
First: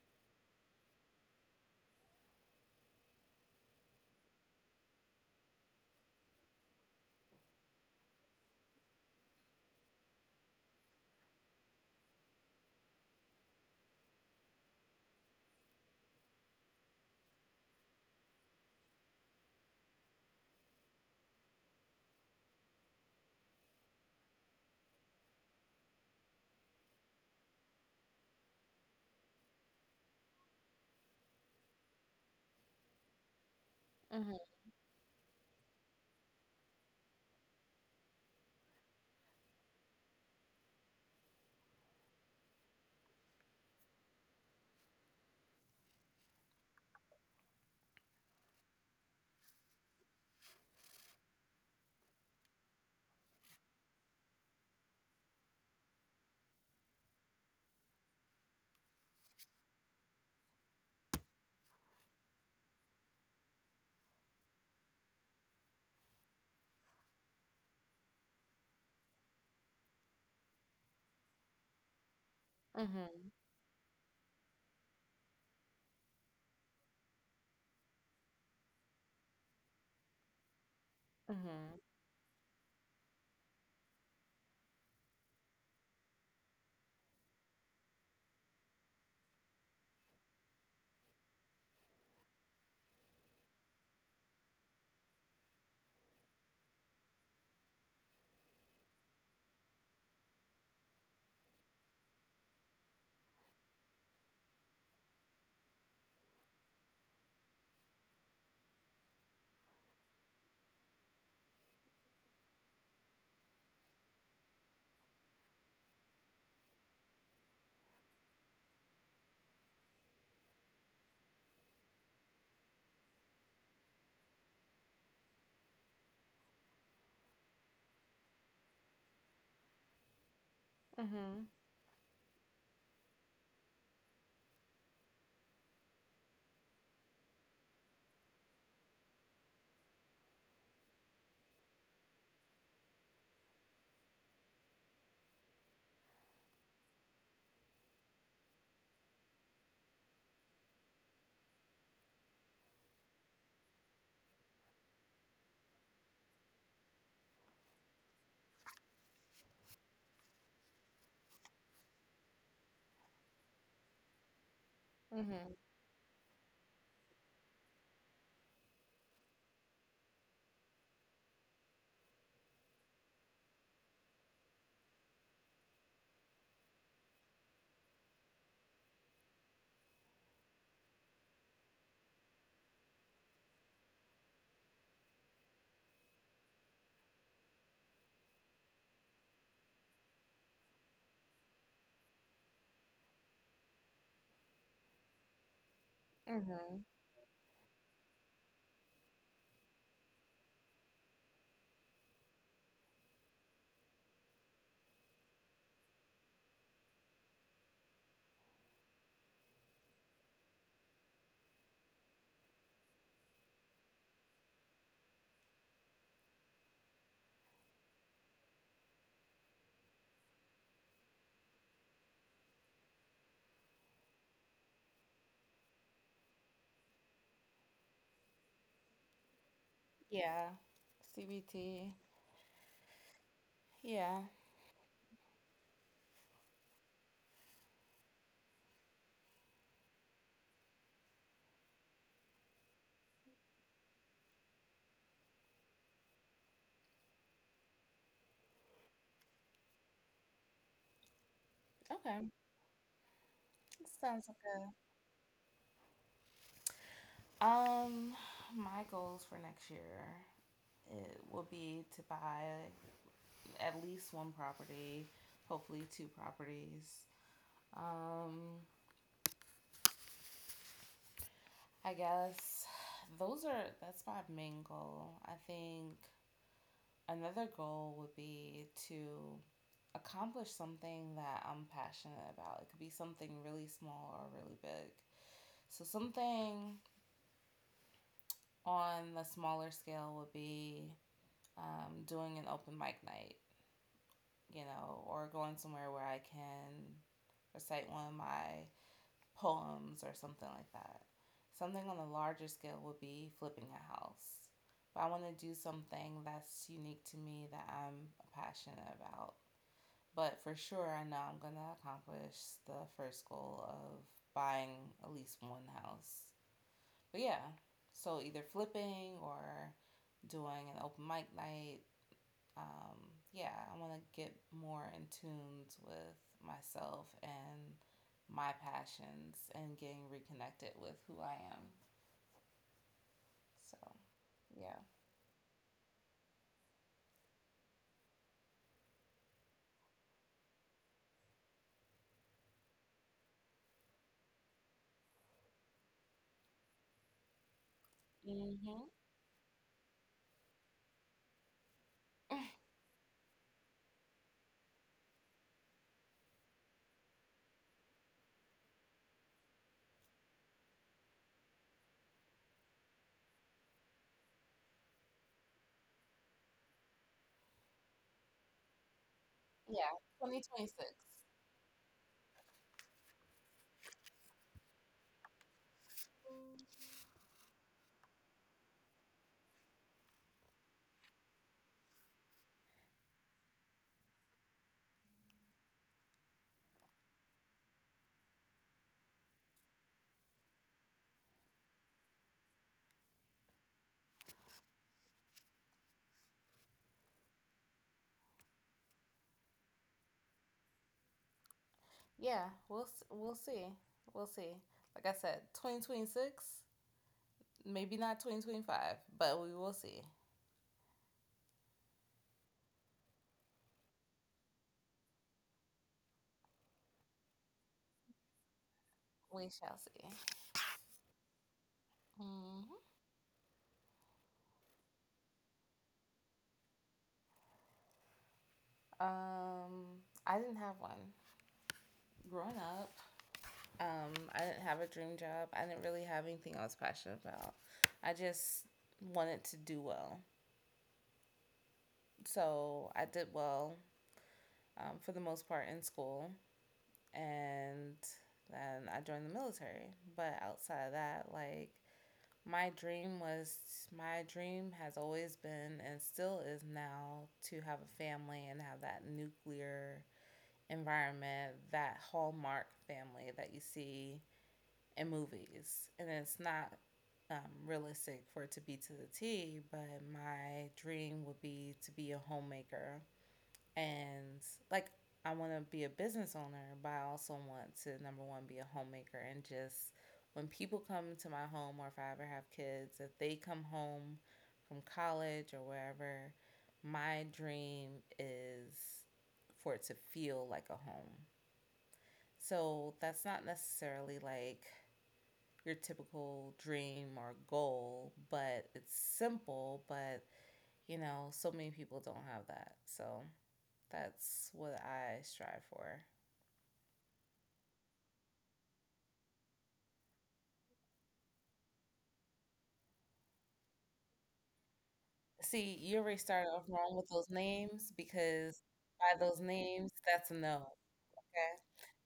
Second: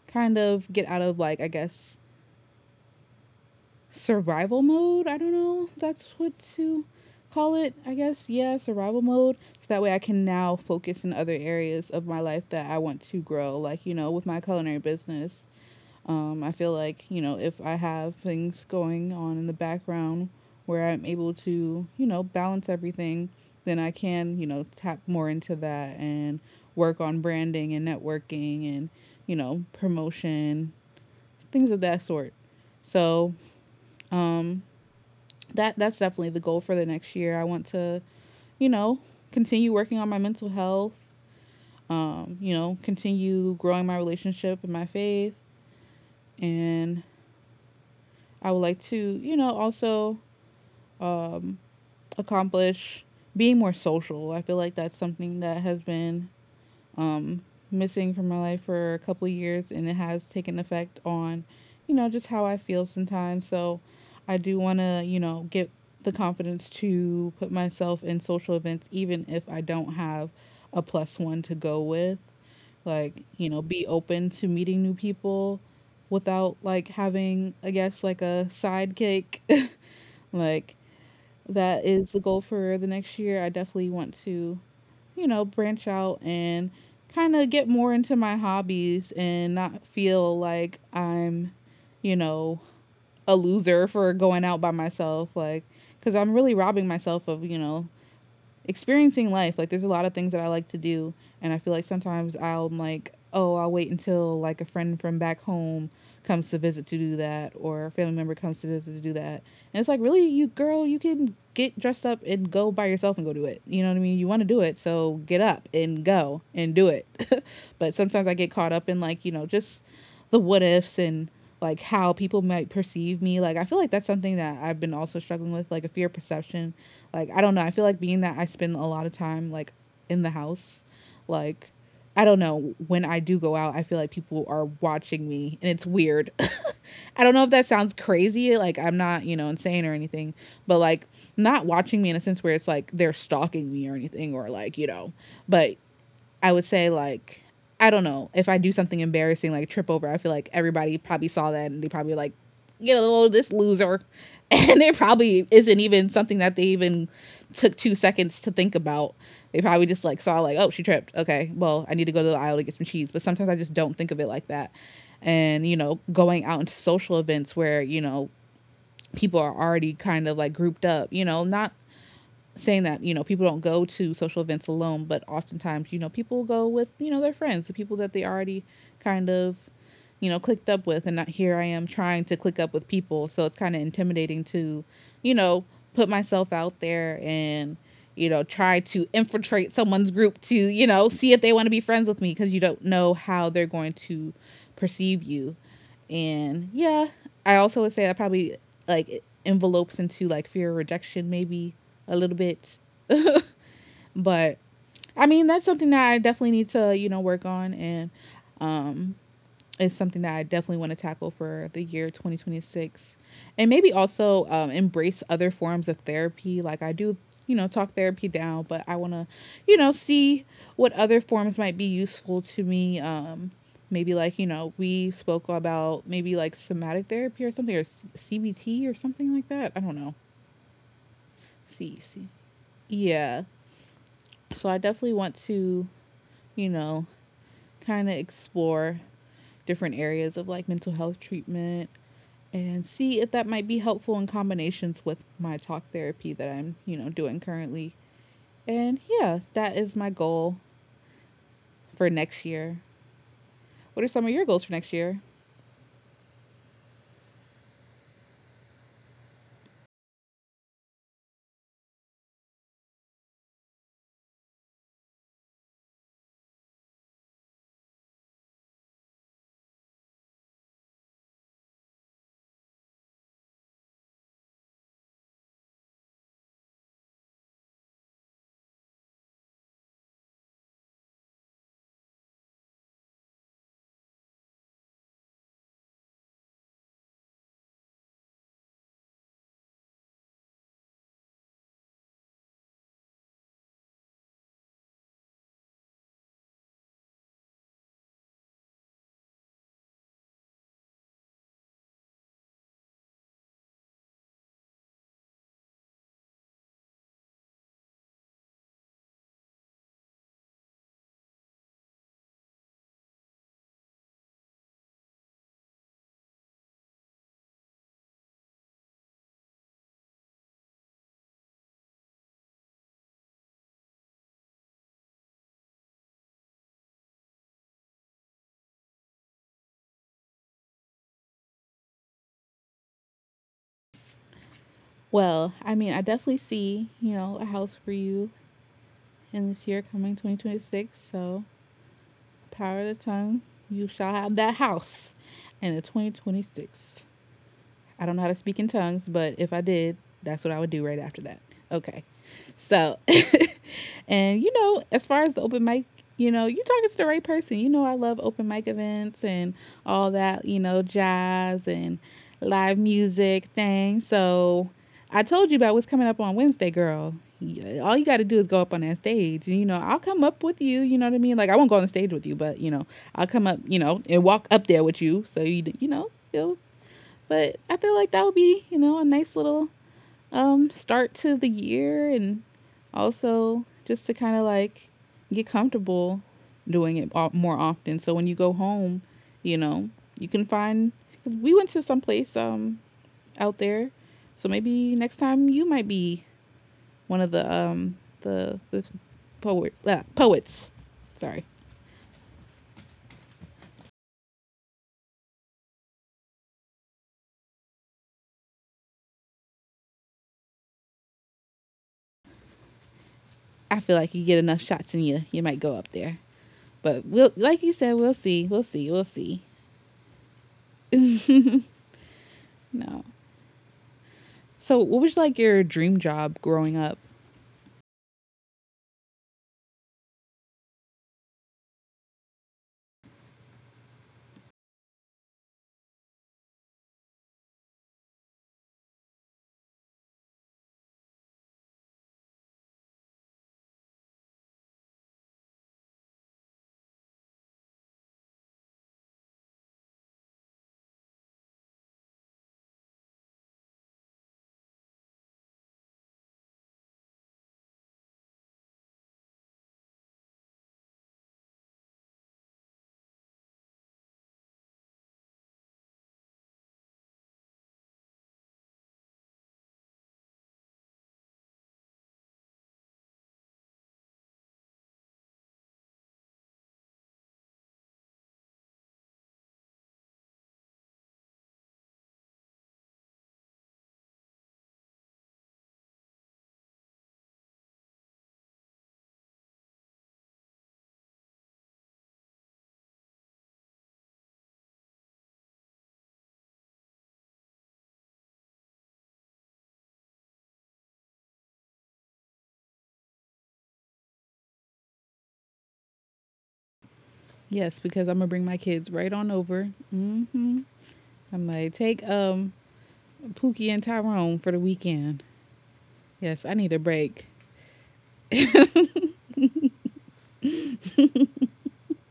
A: kind of get out of like, I guess, survival mode. I don't know. That's what to call it, I guess. Yeah, survival mode. So that way I can now focus in other areas of my life that I want to grow, like, you know, with my culinary business. Um, I feel like, you know, if I have things going on in the background where I'm able to, you know, balance everything, then I can, you know, tap more into that and work on branding and networking and, you know, promotion, things of that sort. So,
B: Mm-hmm.
A: um, that that's definitely the goal for the next year. I want to, you know, continue working on my mental health, um, you know, continue growing my relationship and my faith, and I would like to, you know, also um accomplish being more social. I feel like that's something that has been, um, missing from my life for a couple of years, and it has taken effect on, you know, just how I feel sometimes. So I do want to, you know, get the confidence to put myself in social events, even if I don't have a plus one to go with. Like,
B: Mm-hmm.
A: you know, be open to meeting new people without like having, I guess, like a sidekick. like,
B: Mm-hmm.
A: that is the goal for the next year. I definitely want to, you know, branch out and kind of get more into my hobbies and not feel like I'm, you know, a loser for going out by myself. Like, because I'm really robbing myself of, you know, experiencing life. Like there's a lot of things that I like to do, and I feel like sometimes I'll like, oh, I'll wait until like a friend from back home comes to visit to do that, or a family member comes to visit to do that. And it's like, really, you girl, you can get dressed up and go by yourself and go do it. You know what I mean? You want to do it, so get up and go and do it. But sometimes I get caught up in like, you know, just the what ifs and like how people might perceive me. Like I feel like that's something that I've been also struggling with, like a fear of perception. Like I don't know. I feel like being that I spend a lot of time like in the house,
B: Mm-hmm.
A: like I don't know, when I do go out, I feel like people are watching me and it's weird. I don't know if that sounds crazy, like I'm not, you know, insane or anything, but like not watching me in a sense where it's like they're stalking me or anything or like, you know, but I would say like I don't know, if I do something embarrassing like trip over. I feel like everybody probably saw that and they probably like, you know, this loser, and it probably isn't even something that they even took two seconds to think about. They probably just like saw like, oh, she tripped. Okay, well I need to go to the aisle to get some cheese. But sometimes I just don't think of it like that.
B: Mm-hmm.
A: And you know, going out into social events where, you know, people are already kind of like grouped up. You know, not saying that, you know, people don't go to social events alone, but oftentimes, you know, people go with, you know, their friends, the people that they already kind of, you know, clicked up with, and not here I am trying to click up with people, so it's kind of intimidating to, you know, put myself out there and, you know, try to infiltrate someone's group to, you know, see if they want to be friends with me because you don't know how they're going to perceive you. And
B: Mm-hmm.
A: yeah, I also would say that probably like envelopes into like fear of rejection maybe a little bit. But I mean, that's something that I definitely need to, you know, work on. And um, it's something that I definitely want to tackle for the year twenty twenty-six. And maybe also um, embrace other forms of therapy. Like I do, you know, talk therapy down, but I want to, you know, see what other forms might be useful to me. Um, maybe like, you know, we spoke about maybe like somatic therapy or something, or C B T or something like that. I don't know.
B: Yeah. C B T.
A: C, C. Yeah.
B: Yeah.
A: So I definitely want to, you know, kind of explore different areas of like mental health treatment and see if that might be helpful in combinations with my talk therapy that I'm, you know, doing currently. And yeah, that is my goal for
B: Okay.
A: next year. What are
B: Sounds
A: some of
B: like
A: your goals
B: a
A: for next year?
B: um my goals for next year, it will be to buy at least one property, hopefully two properties. Um I guess those are that's my main goal. I think another goal would be to accomplish something that I'm passionate about. It could be something really small or really big. So, something on the smaller scale would be um, doing an open mic night, you know, or going somewhere where I can recite one of my poems or something like that. Something on a larger scale would be flipping a house. But I want to do something that's unique to me that I'm passionate about. But for sure, I know I'm going to accomplish the first goal of buying at least one house. But yeah, so either flipping or doing an open mic night um, yeah, I want to get more in tune with myself and my passions and getting reconnected with who I am. So, yeah.
A: Well, I mean, I definitely see, you know, a house for you in this year coming twenty twenty-six. So, power of the tongue, you shall have that house in the twenty twenty-six. I don't know how to speak in
B: Mm-hmm.
A: tongues, but if I did, that's what I would do right after that. Okay. So, and you know, as far as the open mic, you know, you're talking to the right person. You know, I love open mic events and all that, you know, jazz and live music thing. So, I told you about what's coming up on Wednesday, girl. All you got to do is go up on that stage. And, you know,
B: Yeah,
A: I'll come up with you.
B: twenty twenty-six.
A: You know what I mean? Like, I won't go on the stage with you, but, you know, I'll come up, you know, and walk up there with you. So, you, you know, you'll, but I feel like that would be, you know, a nice little um, start to the year, and also just to kind of like get comfortable doing it more often. So when you go home, you know, you can find, because we went to some place um, out there. So maybe next time you might be one of the um, the, the poet, uh, poets. Sorry.
B: Yeah, we'll s- we'll see. We'll see. Like I said, twenty twenty-six, maybe not twenty twenty-five, but we will see.
A: I feel like you get enough shots in you, you might go up there. But we'll, like you said, we'll see, we'll see, we'll see.
B: We shall see. Hmm.
A: No. So, what was like your dream job growing up?
B: Um, I didn't have one growing up. Um, I didn't have a dream job. I didn't really have anything I was passionate about. I just wanted to do well. So I did well um, for the most part in school. And then I joined the military. But outside of that, like, my dream was my dream has always been and still is now to have a family and have that nuclear environment, that hallmark family that you see in movies, and it's not um, realistic for it to be to the T. But my dream would be to be a homemaker, and like, I want to be a business owner, but I also want to number one be a homemaker. And just, when people come to my home, or if I ever have kids, if they come home from college or wherever, my dream is for it to feel like a home. So that's not necessarily like your typical dream or goal, but it's simple, but you know, so many people don't have that. So that's what I strive for.
A: Yes, because I'm gonna bring my kids right on over. Mm-hmm. I'm like, take um Pookie and Tyrone for the weekend.
B: See, you already
A: Yes,
B: started
A: I
B: off
A: need a
B: wrong with
A: break.
B: those names, because by those names, that's a no, okay?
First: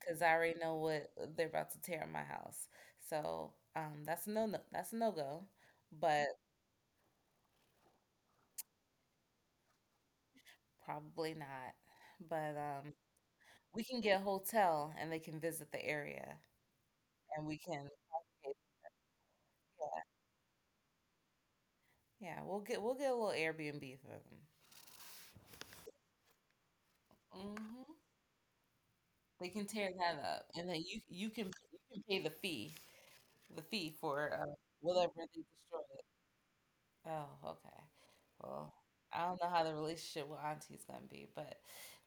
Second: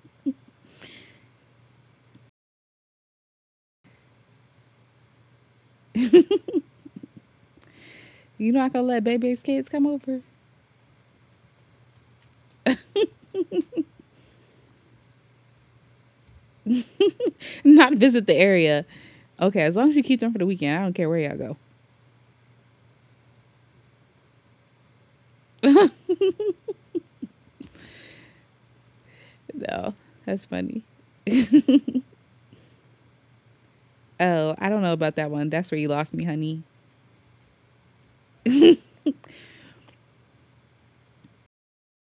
B: Because I already know what they're about to tear in my house. So um, that's a no, no, that's a no go, but
A: You're not gonna let Bebe's kids come over,
B: probably not. But um, we can get a hotel and they can visit the area, and we can.
A: not visit the area. Okay, as long as you keep them for the weekend, I don't care where y'all go.
B: Yeah, we'll get we'll get a little Airbnb for them. Hmm. They can tear
A: No,
B: that
A: that's
B: up, and
A: funny.
B: then you you can you can pay the fee the fee for uh,
A: Oh, I don't know
B: whatever
A: about
B: they
A: that one. That's where
B: destroy.
A: you
B: It.
A: lost me, honey.
B: Oh, okay. Well, I don't know how the relationship with Auntie's gonna be, but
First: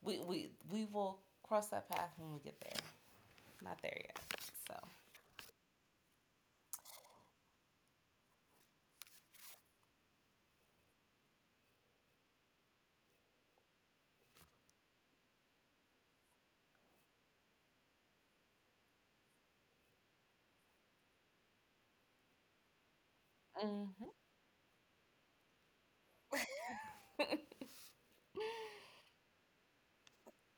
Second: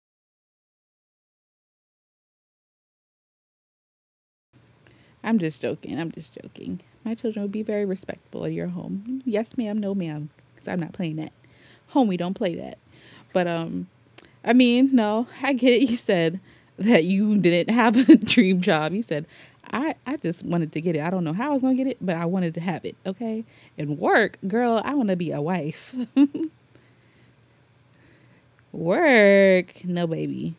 B: we we we will cross that path when we get there. Not there yet.
A: I'm just joking. I'm just joking. My children will be very respectful in your home. Yes, ma'am. No, ma'am. Because I'm not playing that. Home, we don't play that. But um, I mean, no, I get it. You said that you didn't have a dream job. You said, I, I just wanted to get it. I don't know how I was gonna get it, but I wanted to have it. Okay.
B: So.
A: And work, girl, I wanna be a wife.
B: Hmm.
A: Work, no baby.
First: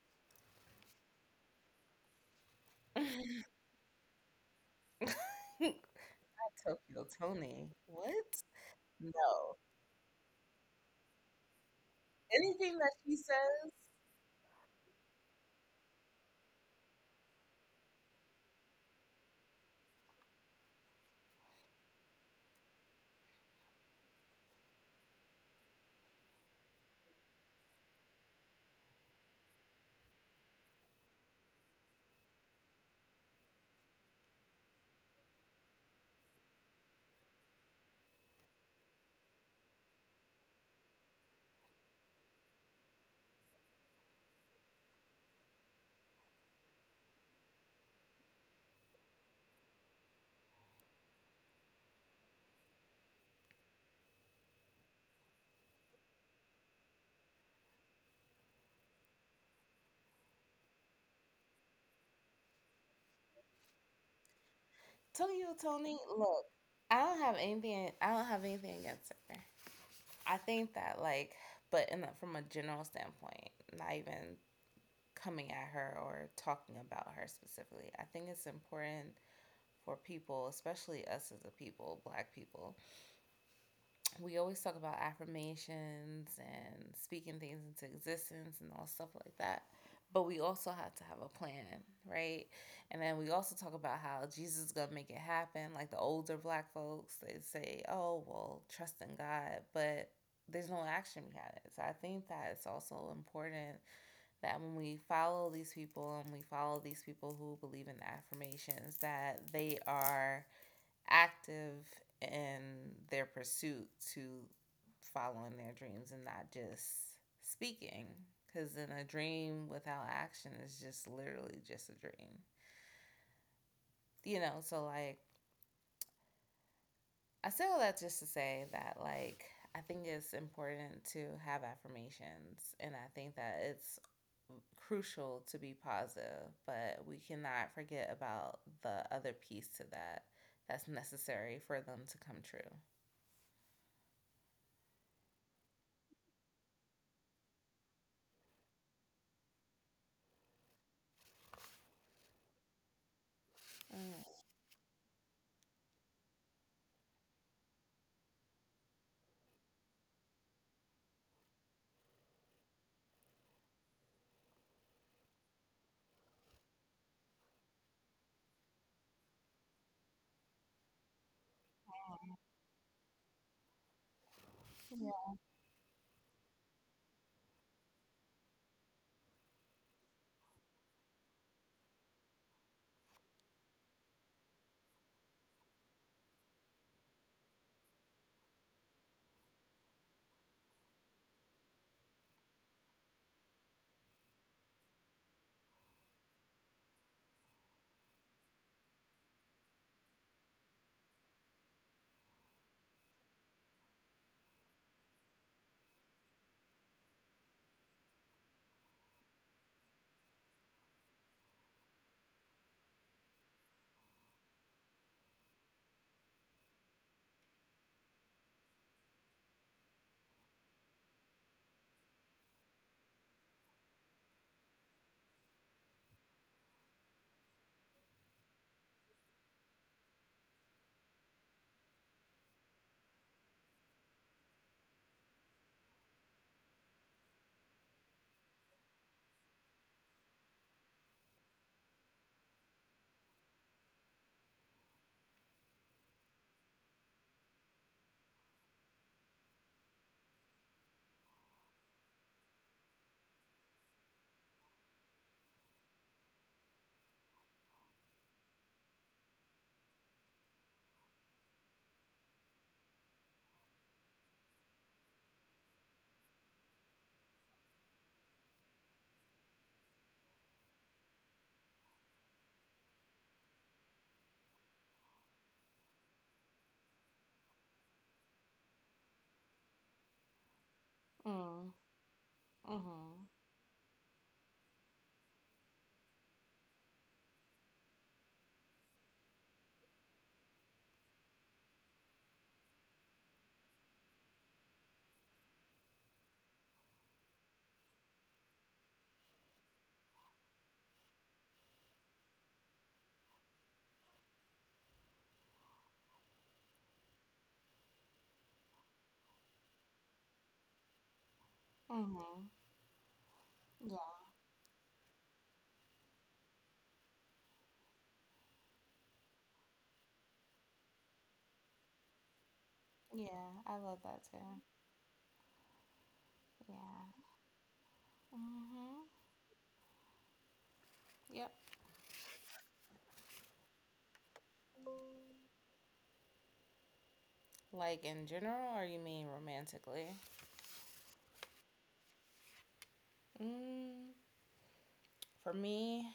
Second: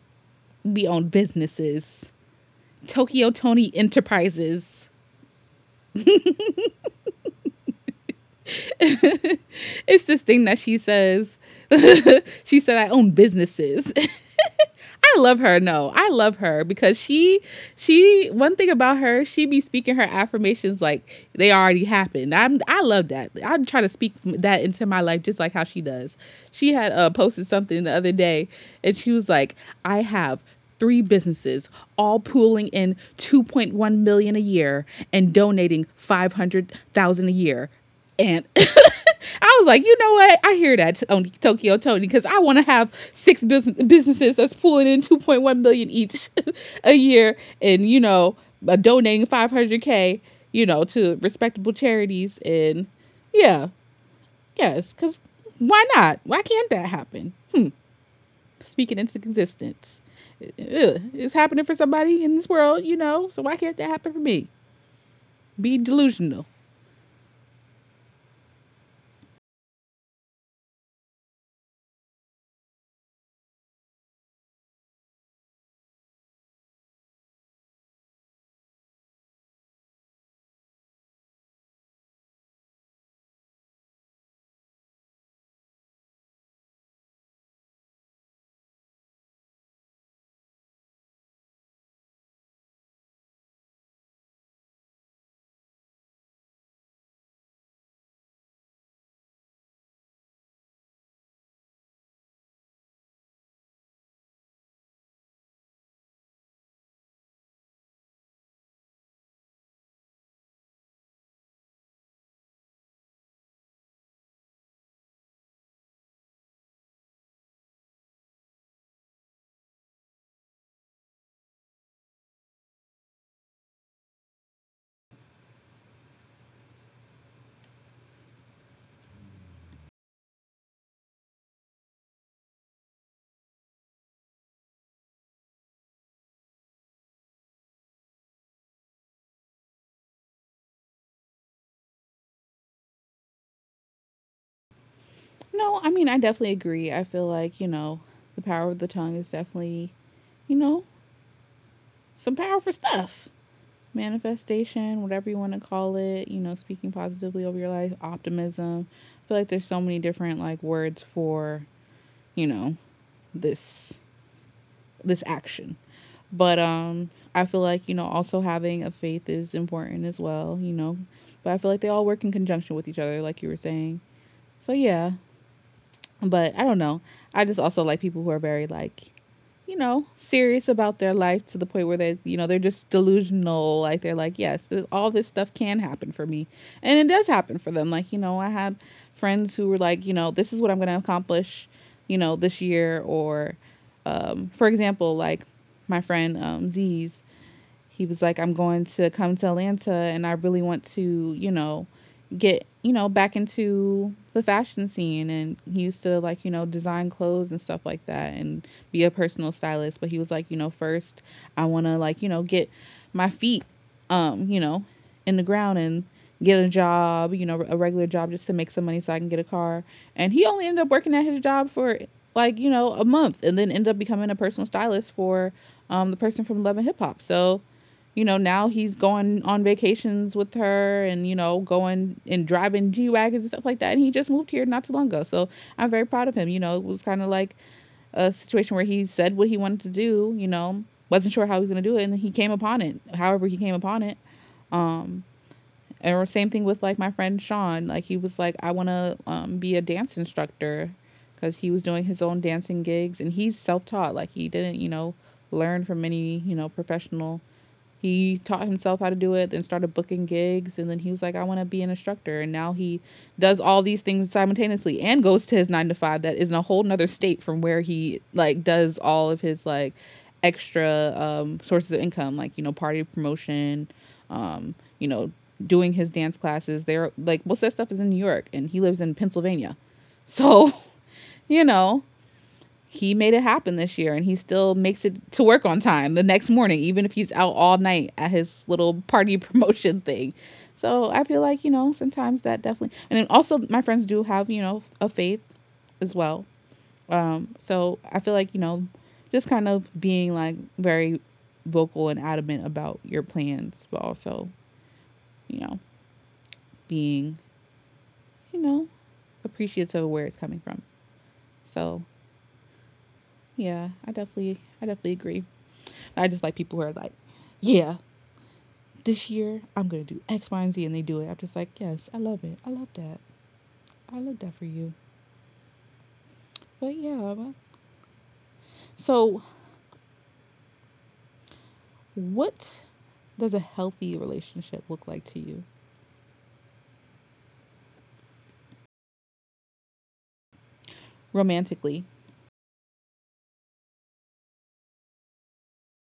A: We own businesses. Tokyo Tony Enterprises.
B: Tokyo Tony. What? No.
A: It's this thing that she says. She
B: Anything
A: said I
B: that
A: own
B: she says.
A: businesses. I love her. No, I love her because she she one thing about her, she be speaking her affirmations like they already happened. I'm I love that. I try to speak that into my life just like how she does. She had uh, posted something the other day and she was like, "I have three businesses all pooling in two point one million a year and donating five hundred thousand a year." And I was like, you know what? I hear that on Tokyo Tony, because I want to have six bus- businesses that's pulling in two point one million each a year and, you know, uh, donating five hundred k, you know, to respectable charities. And yeah, yes, because why not? Why can't that happen? Hmm. Speaking into existence. Ugh, it's happening for somebody in this world, you know, so why can't that happen for me?
B: Tell you,
A: Be
B: Tony,
A: delusional.
B: look, I don't have anything. I don't have anything against her. I think that, like, but in a, from a general standpoint, not even coming at her or talking about her specifically. I think it's important for people, especially us as a people, Black people, we always talk about affirmations and speaking things into existence and all stuff like that. But we also have to have a plan, right? And then we also talk about how Jesus is gonna make it happen. Like the older Black folks, they say, "Oh, well, trust in God," but there's no action behind it. So I think that it's also important that when we follow these people and we follow these people who believe in affirmations, that they are active in their pursuit to following their dreams and not just speaking. Because then a dream without action is just literally just a dream. You know, so, like, I say all that just to say that, like, I think it's important to have affirmations. And I think that it's crucial to be positive, but we cannot forget about the other piece to that that's necessary for them to come true.
A: No, I mean, I definitely agree. I feel like, you know, the power of the tongue is definitely, you know, some powerful stuff.
B: Mm.
A: Manifestation, whatever you want to call it, you know, speaking positively over your life, optimism. I feel like there's so many different like words for, you know, this this action. But um I feel like, you know, also having a faith is important as well, you know. But I feel like they all work in conjunction with each other like you were saying. So yeah, but I don't know. I just also like people who are very like, you know, serious about their life to the point where they, you know, they're just delusional. Like they're like, yes, this, all this stuff can happen for me, and it does happen for them. Like you know, I had friends who were like, you know, this is what I'm going to accomplish, you know, this year. Or, um, for example, like my friend um, Z's, he was like, I'm going to come to Atlanta and I really want to, you know, get, you know, back into the fashion scene. And he used to like, you know, design clothes and stuff like that and be a personal stylist. But he was like, you know, first I want to like, you know, get my feet, um, you know, in the ground and get a job, you know, a regular job just to make some money so I can get a car. And he only ended up working at his job for like, you know, a month and then ended up becoming a personal stylist for um, the person from Love and Hip Hop. So, you know, now he's going on vacations with her and, you know, going and driving G Wagons and stuff like that. And he just moved here not too long ago. So I'm very proud of him. You know, it was kind of like a situation where he said what he wanted to do, you know, wasn't sure how he was going to do it. And then he came upon it, however, he came upon it. Um, and the same thing with like my friend Sean. Like he was like, I want to um, be a dance instructor because he was doing his own dancing gigs and he's self taught. Like he didn't, you know, learn from any, you know, professional instructors. He taught himself how to do it, then started booking gigs, and then he was like, "I want to be an instructor." And now he does all these things simultaneously, and goes to his nine to five that is in a whole nother state from where he like does all of his like extra um, sources of income, like you know, party promotion, um, you know, doing his dance classes. They're like most of that stuff is in New York, and he lives in Pennsylvania, so you
B: Mm.
A: know, he
B: Mhm.
A: made it happen this year, and he still makes it to work on time the next morning, even if he's out all night at his little party promotion thing. So I feel like, you know, sometimes that definitely, and then also my friends do have, you know, a faith as well. Um, so I feel like, you know, just kind of being like very vocal and adamant about your plans, but also, you know, being, you know, appreciative of where it's coming from. So,
B: Mhm.
A: yeah,
B: Yeah.
A: I definitely, I definitely agree. I just like people who are like, yeah, this year I'm gonna do X Y and Z, and they do it. I'm just like, yes, I love it. I love that.
B: Yeah. I love
A: I
B: that
A: love that
B: too.
A: for you. But
B: Yeah.
A: yeah,
B: Mhm.
A: so
B: Yep.
A: what does a healthy relationship look like to you,
B: Like, in general, or you mean romantically?
A: romantically?
B: Mm, for me,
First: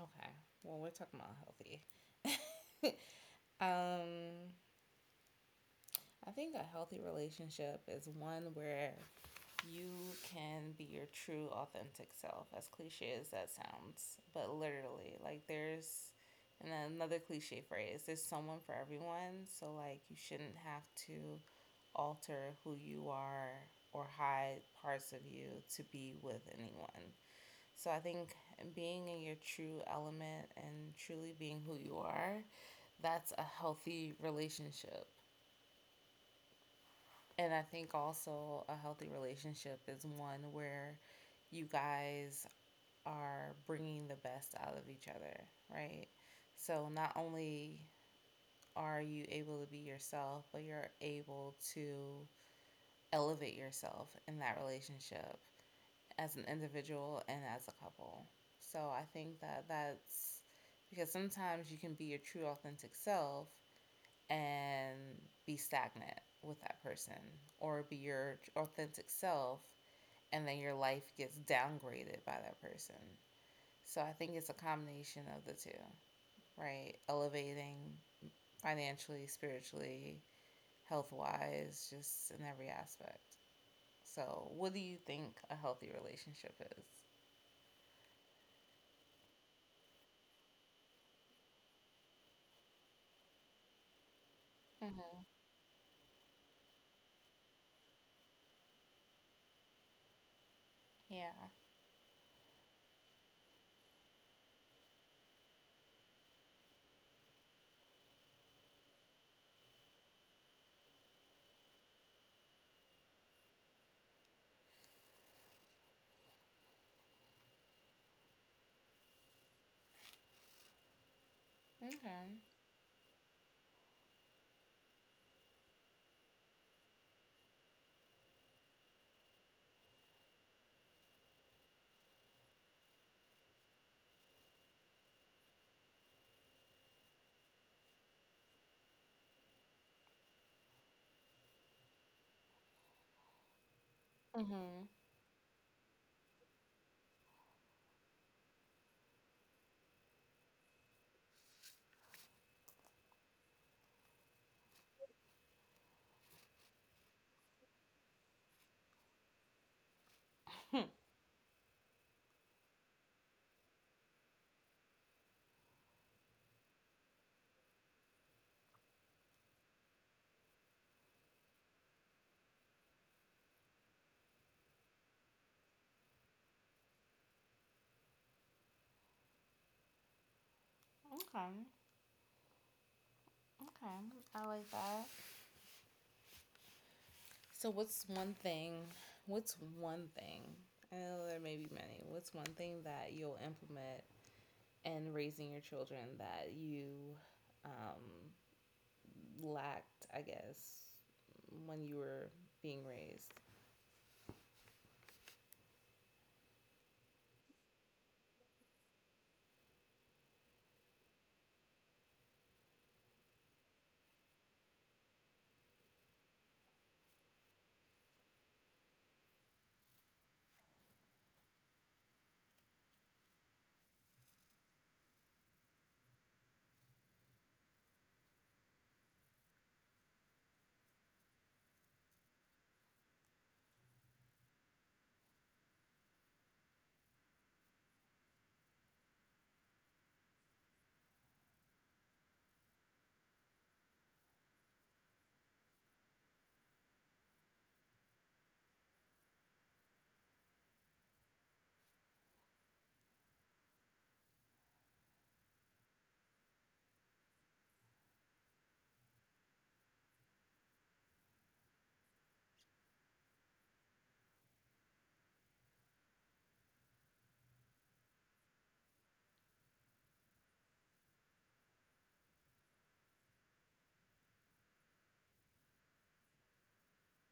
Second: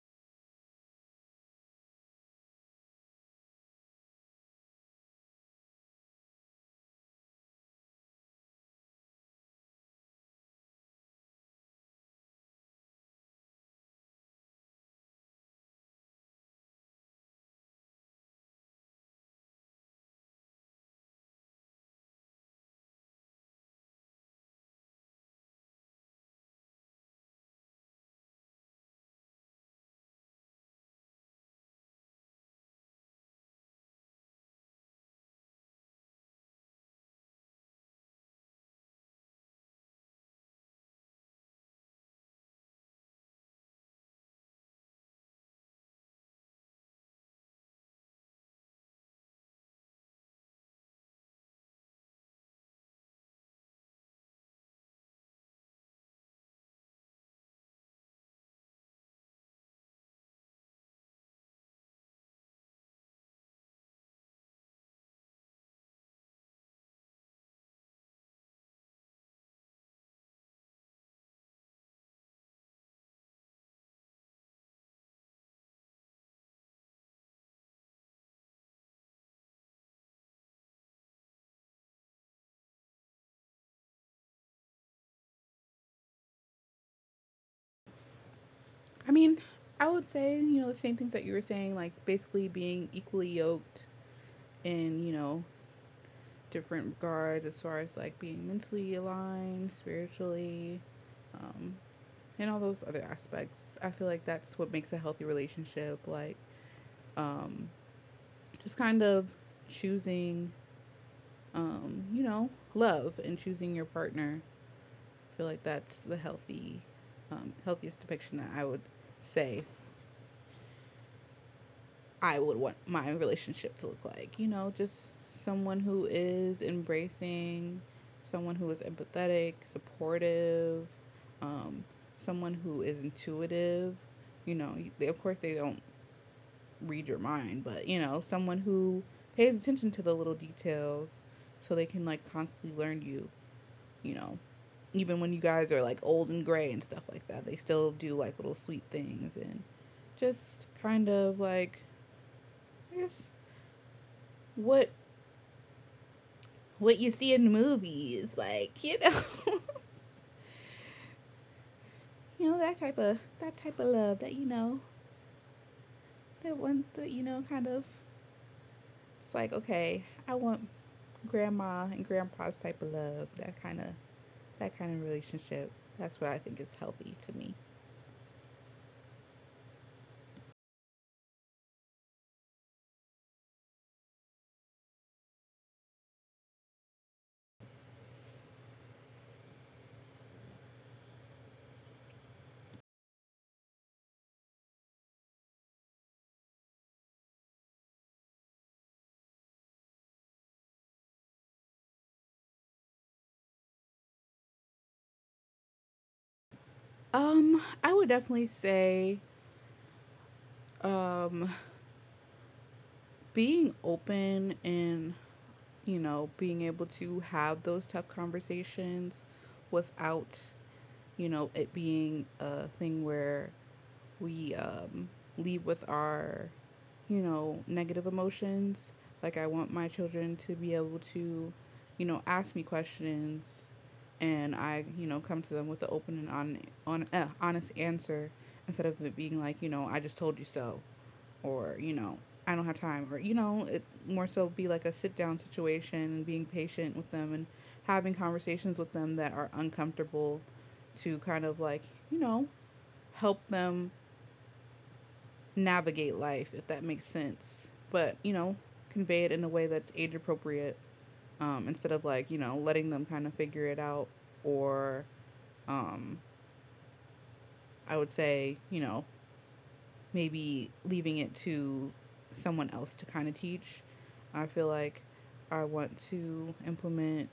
B: okay. Well, we're talking about healthy. Um, I think a healthy relationship is one where you can be your true authentic self, as cliche as that sounds, but literally, like, there's and another cliche phrase, there's someone for everyone. So, like, you shouldn't have to alter who you are or hide parts of you to be with anyone. So I think being in your true element and truly being who you are, that's a healthy relationship. And I think also a healthy relationship is one where you guys are bringing the best out of each other, right? So not only are you able to be yourself, but you're able to elevate yourself in that relationship as an individual and as a couple. So I think that that's, because sometimes you can be your true authentic self and be stagnant with that person, or be your authentic self and then your life gets downgraded by that person. So I think it's a combination of the two, right? Elevating financially, spiritually, health wise, just in every aspect. So, what do you think a healthy relationship is?
A: I mean, I would say, you know, the same things that you were saying, like basically being equally yoked in, you know, different regards as far as like being mentally aligned, spiritually,
B: Yeah.
A: um, and all those other aspects. I feel like that's what makes a healthy relationship. Like, um, just kind of choosing, um, you know, love and choosing your partner. I feel like that's the healthy, um, healthiest depiction that I would say
B: Okay.
A: I would want my relationship to look like. You know, just someone who is embracing, someone who is empathetic, supportive, um, someone who is intuitive. You know, they, of course, they don't read your mind, but you know, someone who pays attention to the little details so they can like constantly learn you, you know.
B: Mm-hmm.
A: Even when you guys are like old and gray and stuff like that, they still do like little sweet things and just kind of like, I guess, what what you see in movies, like, you know. you know, that type of that type of love, that you know, that one that you know, kind of, it's like, okay, I want grandma and grandpa's type of love, that kind of that kind of relationship. That's what I think is healthy to me.
B: Okay. Okay. I like that. So, what's one thing? What's one thing? I know there may be many. What's one thing that you'll implement in raising your children that you um, lacked, I guess, when you were being raised?
A: Um, I would definitely say um being open and, you know, being able to have those tough conversations without, you know, it being a thing where we um, leave with our, you know, negative emotions. Like, I want my children to be able to, you know, ask me questions and I, you know, come to them with an open and on, on, uh, honest answer, instead of it being like, you know, I just told you so, or, you know, I don't have time, or, you know, it more so be like a sit down situation and being patient with them and having conversations with them that are uncomfortable to kind of like, you know, help them navigate life, if that makes sense. But, you know, convey it in a way that's age appropriate, um, instead of like, you know, letting them kind of figure it out. Or um, I would say, you know, maybe leaving it to someone else to kind of teach. I feel like I want to implement,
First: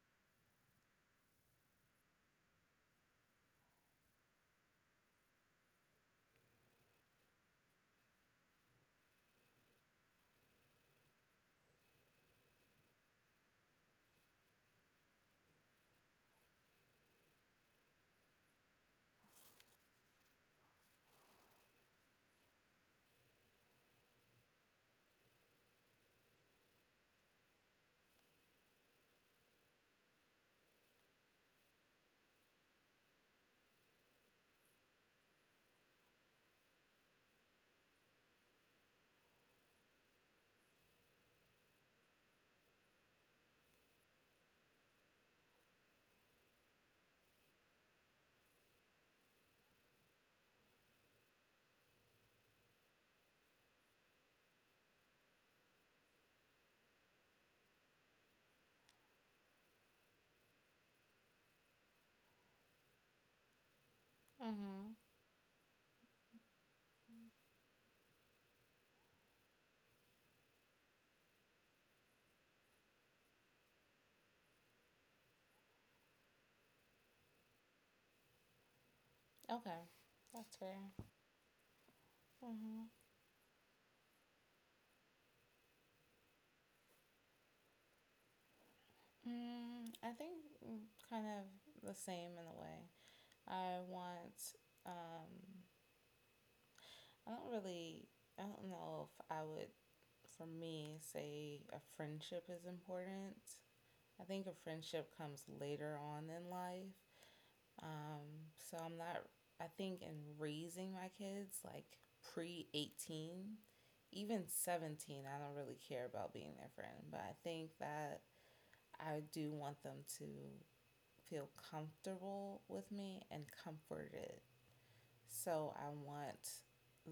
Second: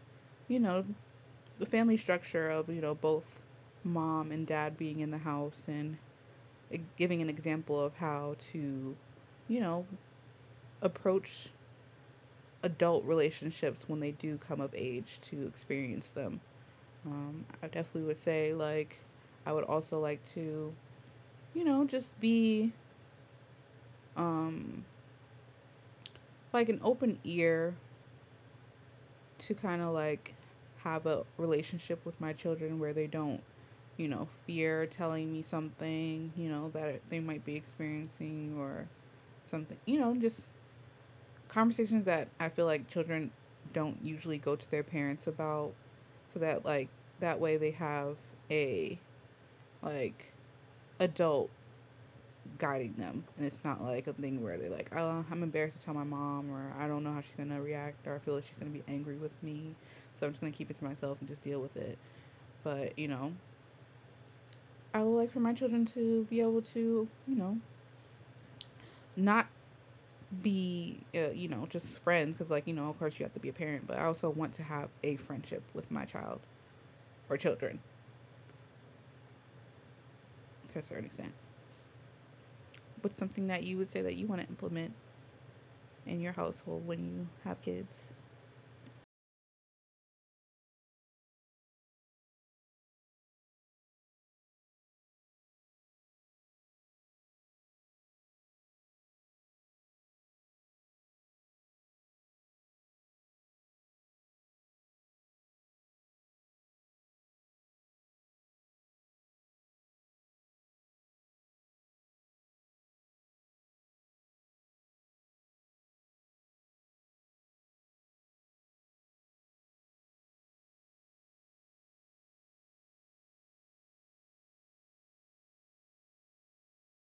A: you know, the family structure of, you know, both mom and dad being in the house and, eh, giving an example of how to, you know, approach adult relationships when they do come of age to experience them. Um, I definitely would say, like, I would also like to, you know, just be um, like an open ear to kind of like have a relationship with my children where they don't, you know, fear telling me something, you know, that they might be experiencing, or something, you know, just conversations that I feel like children don't usually go to their parents about, so that like that way they have a like adult guiding them, and it's not like a thing where they're like, "Oh, I'm embarrassed to tell my mom, or I don't know how she's gonna react, or I feel like she's gonna be angry with me, so I'm just gonna keep it to myself and just deal with it." But you know
B: Mm-hmm.
A: I would like for my children to be able to, you know not be, uh, you know just friends, because like, you know of course you have to be a parent, but I also want to have a friendship with my child or children,
B: Okay, that's
A: to
B: fair.
A: a certain extent.
B: Mm-hmm.
A: What's something that you would say that you want to implement in your household when you have kids?
B: Mm, I think mm, kind of the same in a way. I want. Um, I don't really. I don't know if I would, for me, say a friendship is important. I think a friendship comes later on in life. Um, so I'm not, I think in raising my kids, like pre eighteen, even seventeen, I don't really care about being their friend, but I think that I do want them to feel comfortable with me and comforted. So I want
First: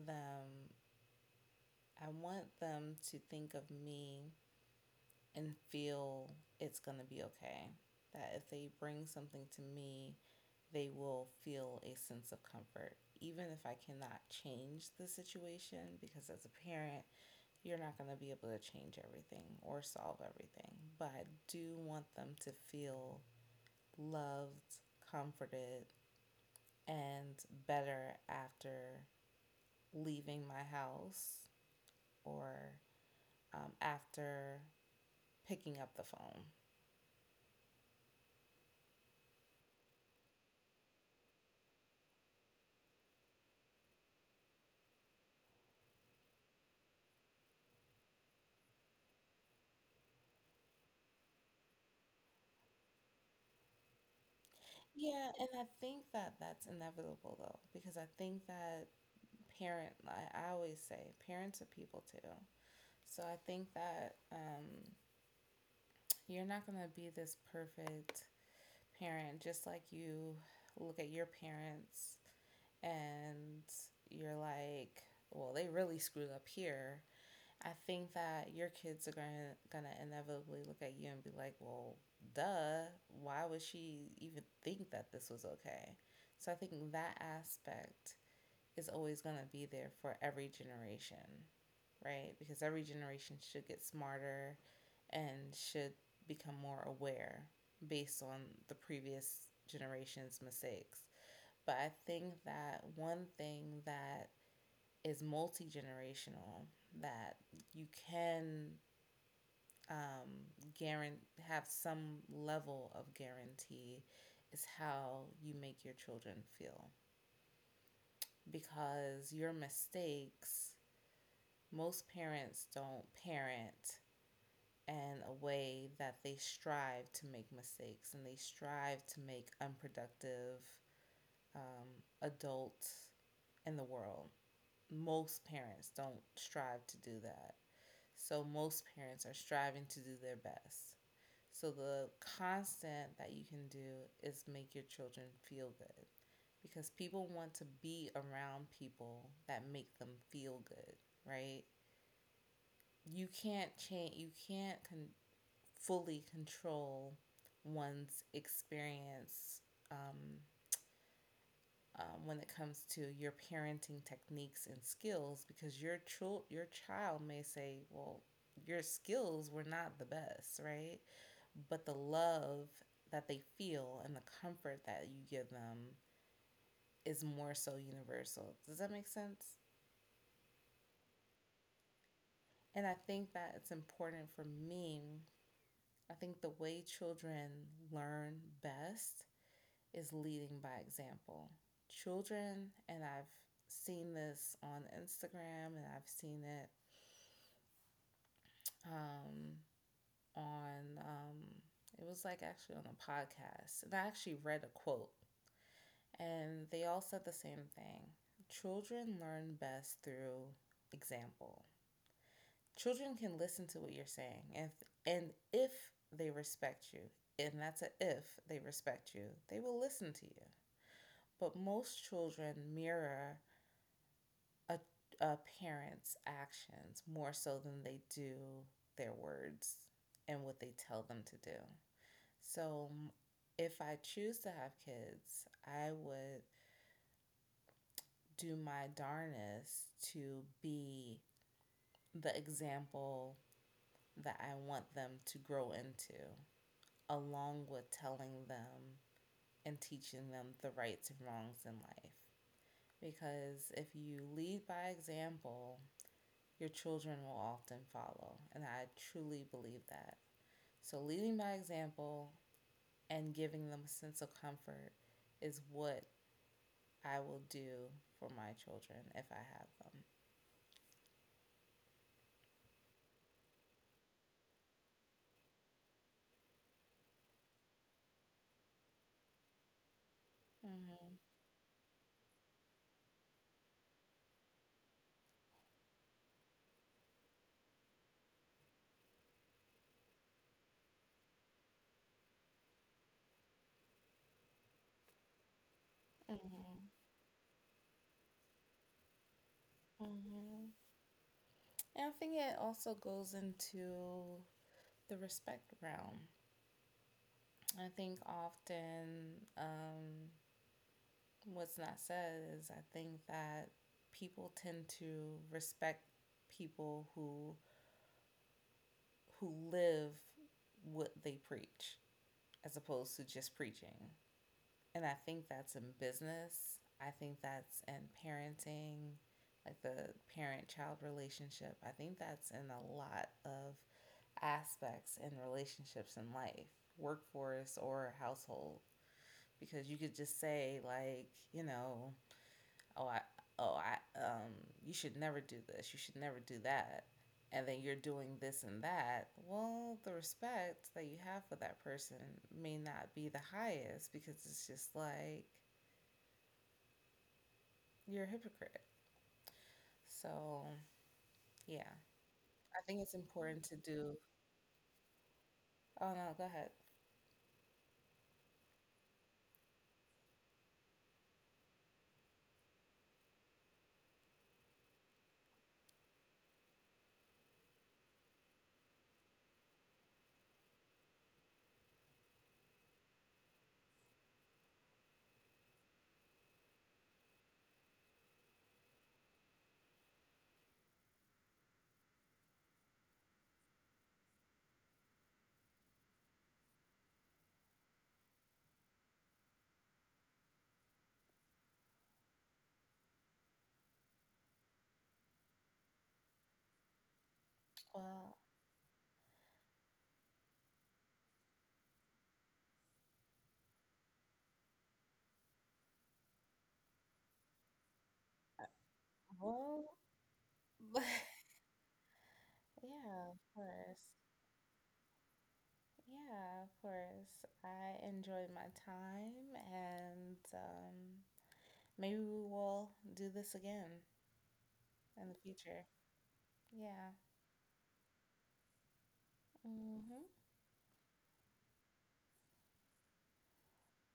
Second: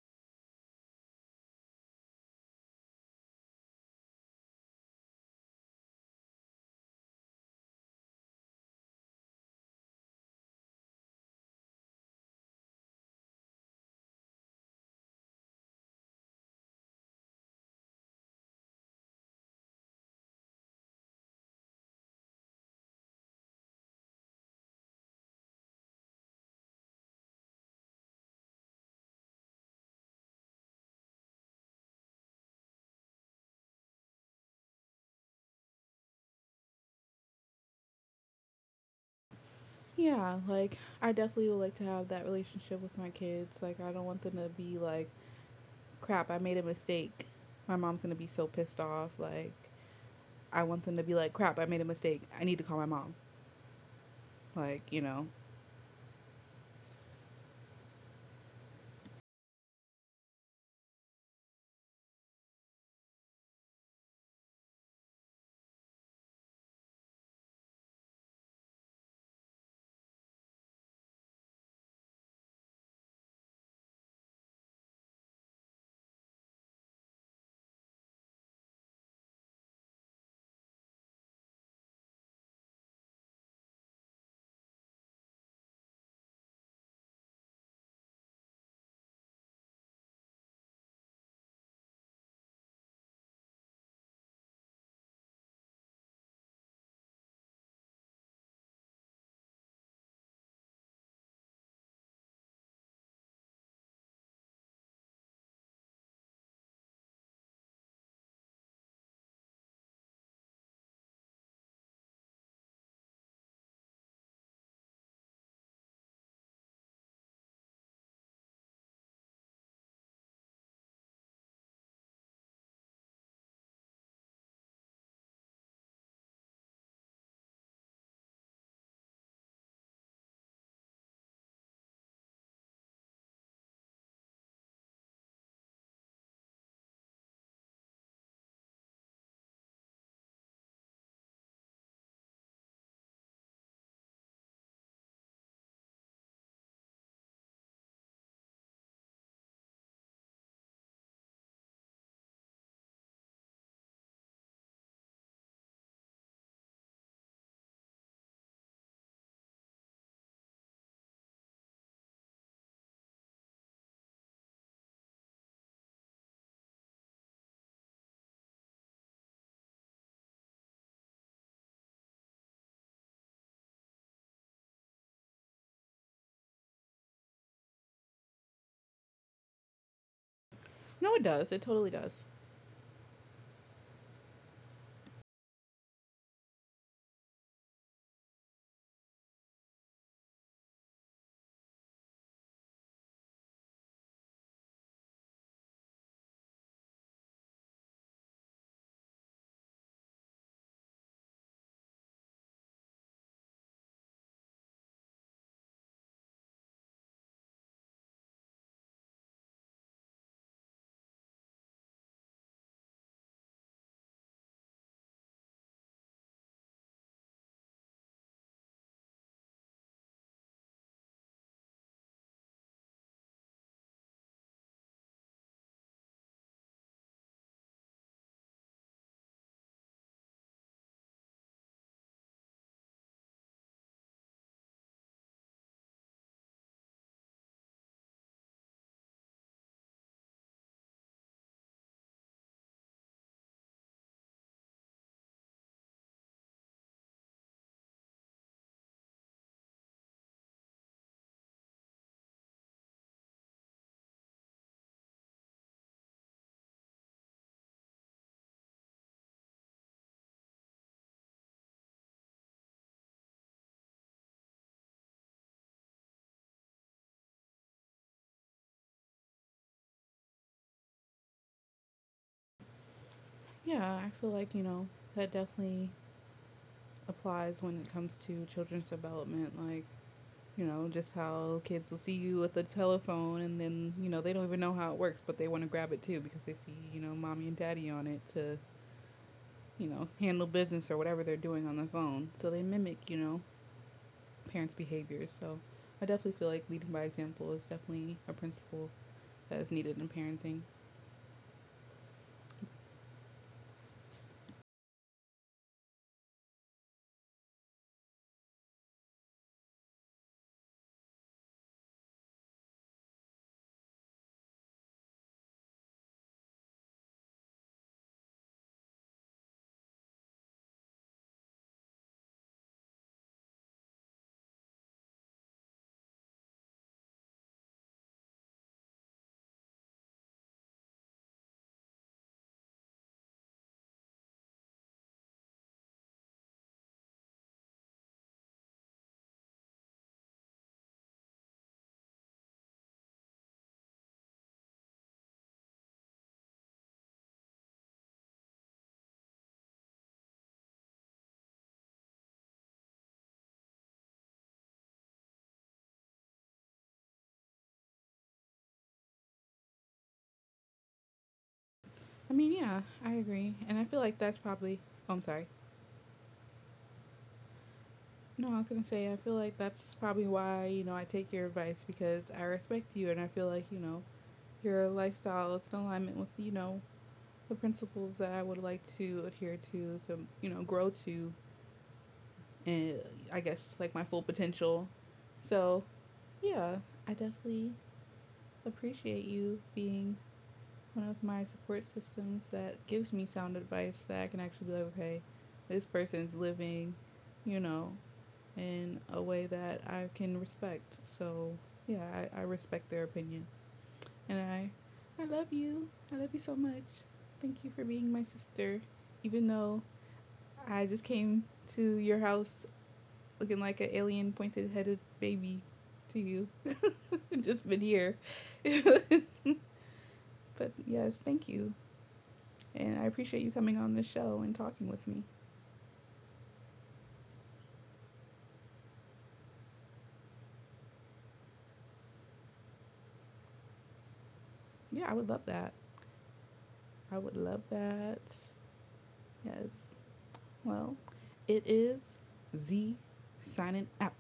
B: them I want them to think of me and feel it's going to be okay. That if they bring something to me, they will feel a sense of comfort. Even if I cannot change the situation, because as a parent, you're not going to be able to change everything or solve everything. But I do want them to feel loved, comforted, and better after leaving my house or um, after picking up the phone.
A: Yeah, like, I definitely would like to have that relationship with my kids. Like, I don't want them to be like, "Crap, I made a mistake, my mom's gonna be so pissed off." Like, I want them to be like, "Crap, I made a mistake, I need to call my mom like you know
B: Yeah, and I think that that's inevitable though, because I think that parent, I, I always say parents are people too. So I think that um, you're not going to be this perfect parent, just like you look at your parents and you're like, well, they really screwed up here. I think that your kids are gonna gonna inevitably look at you and be like, "Well, duh, why would she even think that this was okay?" So I think that aspect is always gonna be there for every generation, right? Because every generation should get smarter and should become more aware based on the previous generation's mistakes. But I think that one thing that is multi generational, that you can um, guarantee have some level of guarantee is how you make your children feel, because your mistakes, most parents don't parent in a way that they strive to make mistakes, and they strive to make unproductive um, adults in the world. Most parents don't strive to do that. So most parents are striving to do their best. So the constant that you can do is make your children feel good, because people want to be around people that make them feel good, right? You can't change you can't con- fully control one's experience um, um, when it comes to your parenting techniques and skills, because your child your child may say, well, your skills were not the best, right? But the love that they feel and the comfort that you give them is more so universal. Does that make sense?
A: no, it does. It totally does.
B: And I think that it's important for me. I think the way children learn best is leading by example. Children, and I've seen this on Instagram, and I've seen it um, on, um, it was like actually on a podcast. And I actually read a quote. And they all said the same thing: children learn best through example. Children can listen to what you're saying. If, and if they respect you, and that's a if they respect you, they will listen to you. But most children mirror a, a parent's actions more so than they do their words and what they tell them to do. So if I choose to have kids, I would do my darnest to be the example that I want them to grow into, along with telling them and teaching them the rights and wrongs in life. Because if you lead by example, your children will often follow. And I truly believe that. So, leading by example and giving them a sense of comfort is what I will do for my children if I have them.
A: Yeah, I feel like, you know, that definitely applies when it comes to children's development. Like, you know, just
B: Mm-hmm.
A: how kids will see you with a telephone, and then, you know, they don't even know how it works, but they want to grab it too because they see, you know, mommy and daddy on it to, you know, handle business or whatever they're doing on the phone. So they mimic, you know, parents' behaviors. So I definitely feel like
B: Mm-hmm.
A: leading by example is definitely a principle that is needed in parenting.
B: Mm-hmm. And I think it also goes into the respect realm. I think often um, what's not said is I think that people tend to respect people who who live what they preach as opposed to just preaching. And I think that's in business. I think that's in parenting, like the parent child relationship. I think that's in a lot of aspects and relationships in life, workforce or household, because you could just say, like, you know, oh I oh I um you should never do this, you should never do that. And then you're doing this and that. Well, the respect that you have for that person may not be the highest because it's just like you're a hypocrite. So, yeah.
A: I mean,
B: I
A: yeah,
B: think
A: I
B: it's
A: agree.
B: important
A: And
B: to
A: I feel like
B: do.
A: that's probably, oh, I'm sorry.
B: Oh no, go ahead.
A: No, I was gonna say I feel like that's probably why you know I take your advice, because I respect you, and I feel like you know your lifestyle is in alignment with you know the principles that I would like to adhere to to you know grow to, and I guess, like, my full potential. So yeah, I definitely appreciate you being one of my support systems that gives me sound advice, that I can actually be like, okay, this person's living, you know, in a way that I can respect. So yeah, I, I respect their opinion, and I I love you. I love you so much. Thank you for being my
B: Well,
A: sister, even though I just came to your house looking like an alien pointed headed baby to you. Just been here. But
B: well,
A: yes, thank you. And I
B: yeah,
A: appreciate
B: of
A: you coming on the
B: course.
A: show and talking with me.
B: Yeah, of course. I enjoyed my time, and um, maybe we will do this again
A: Yeah, I would
B: in the
A: love that.
B: future. Yeah.
A: I would love that. Yes.
B: Hmm.
A: Well, it is Z signing out.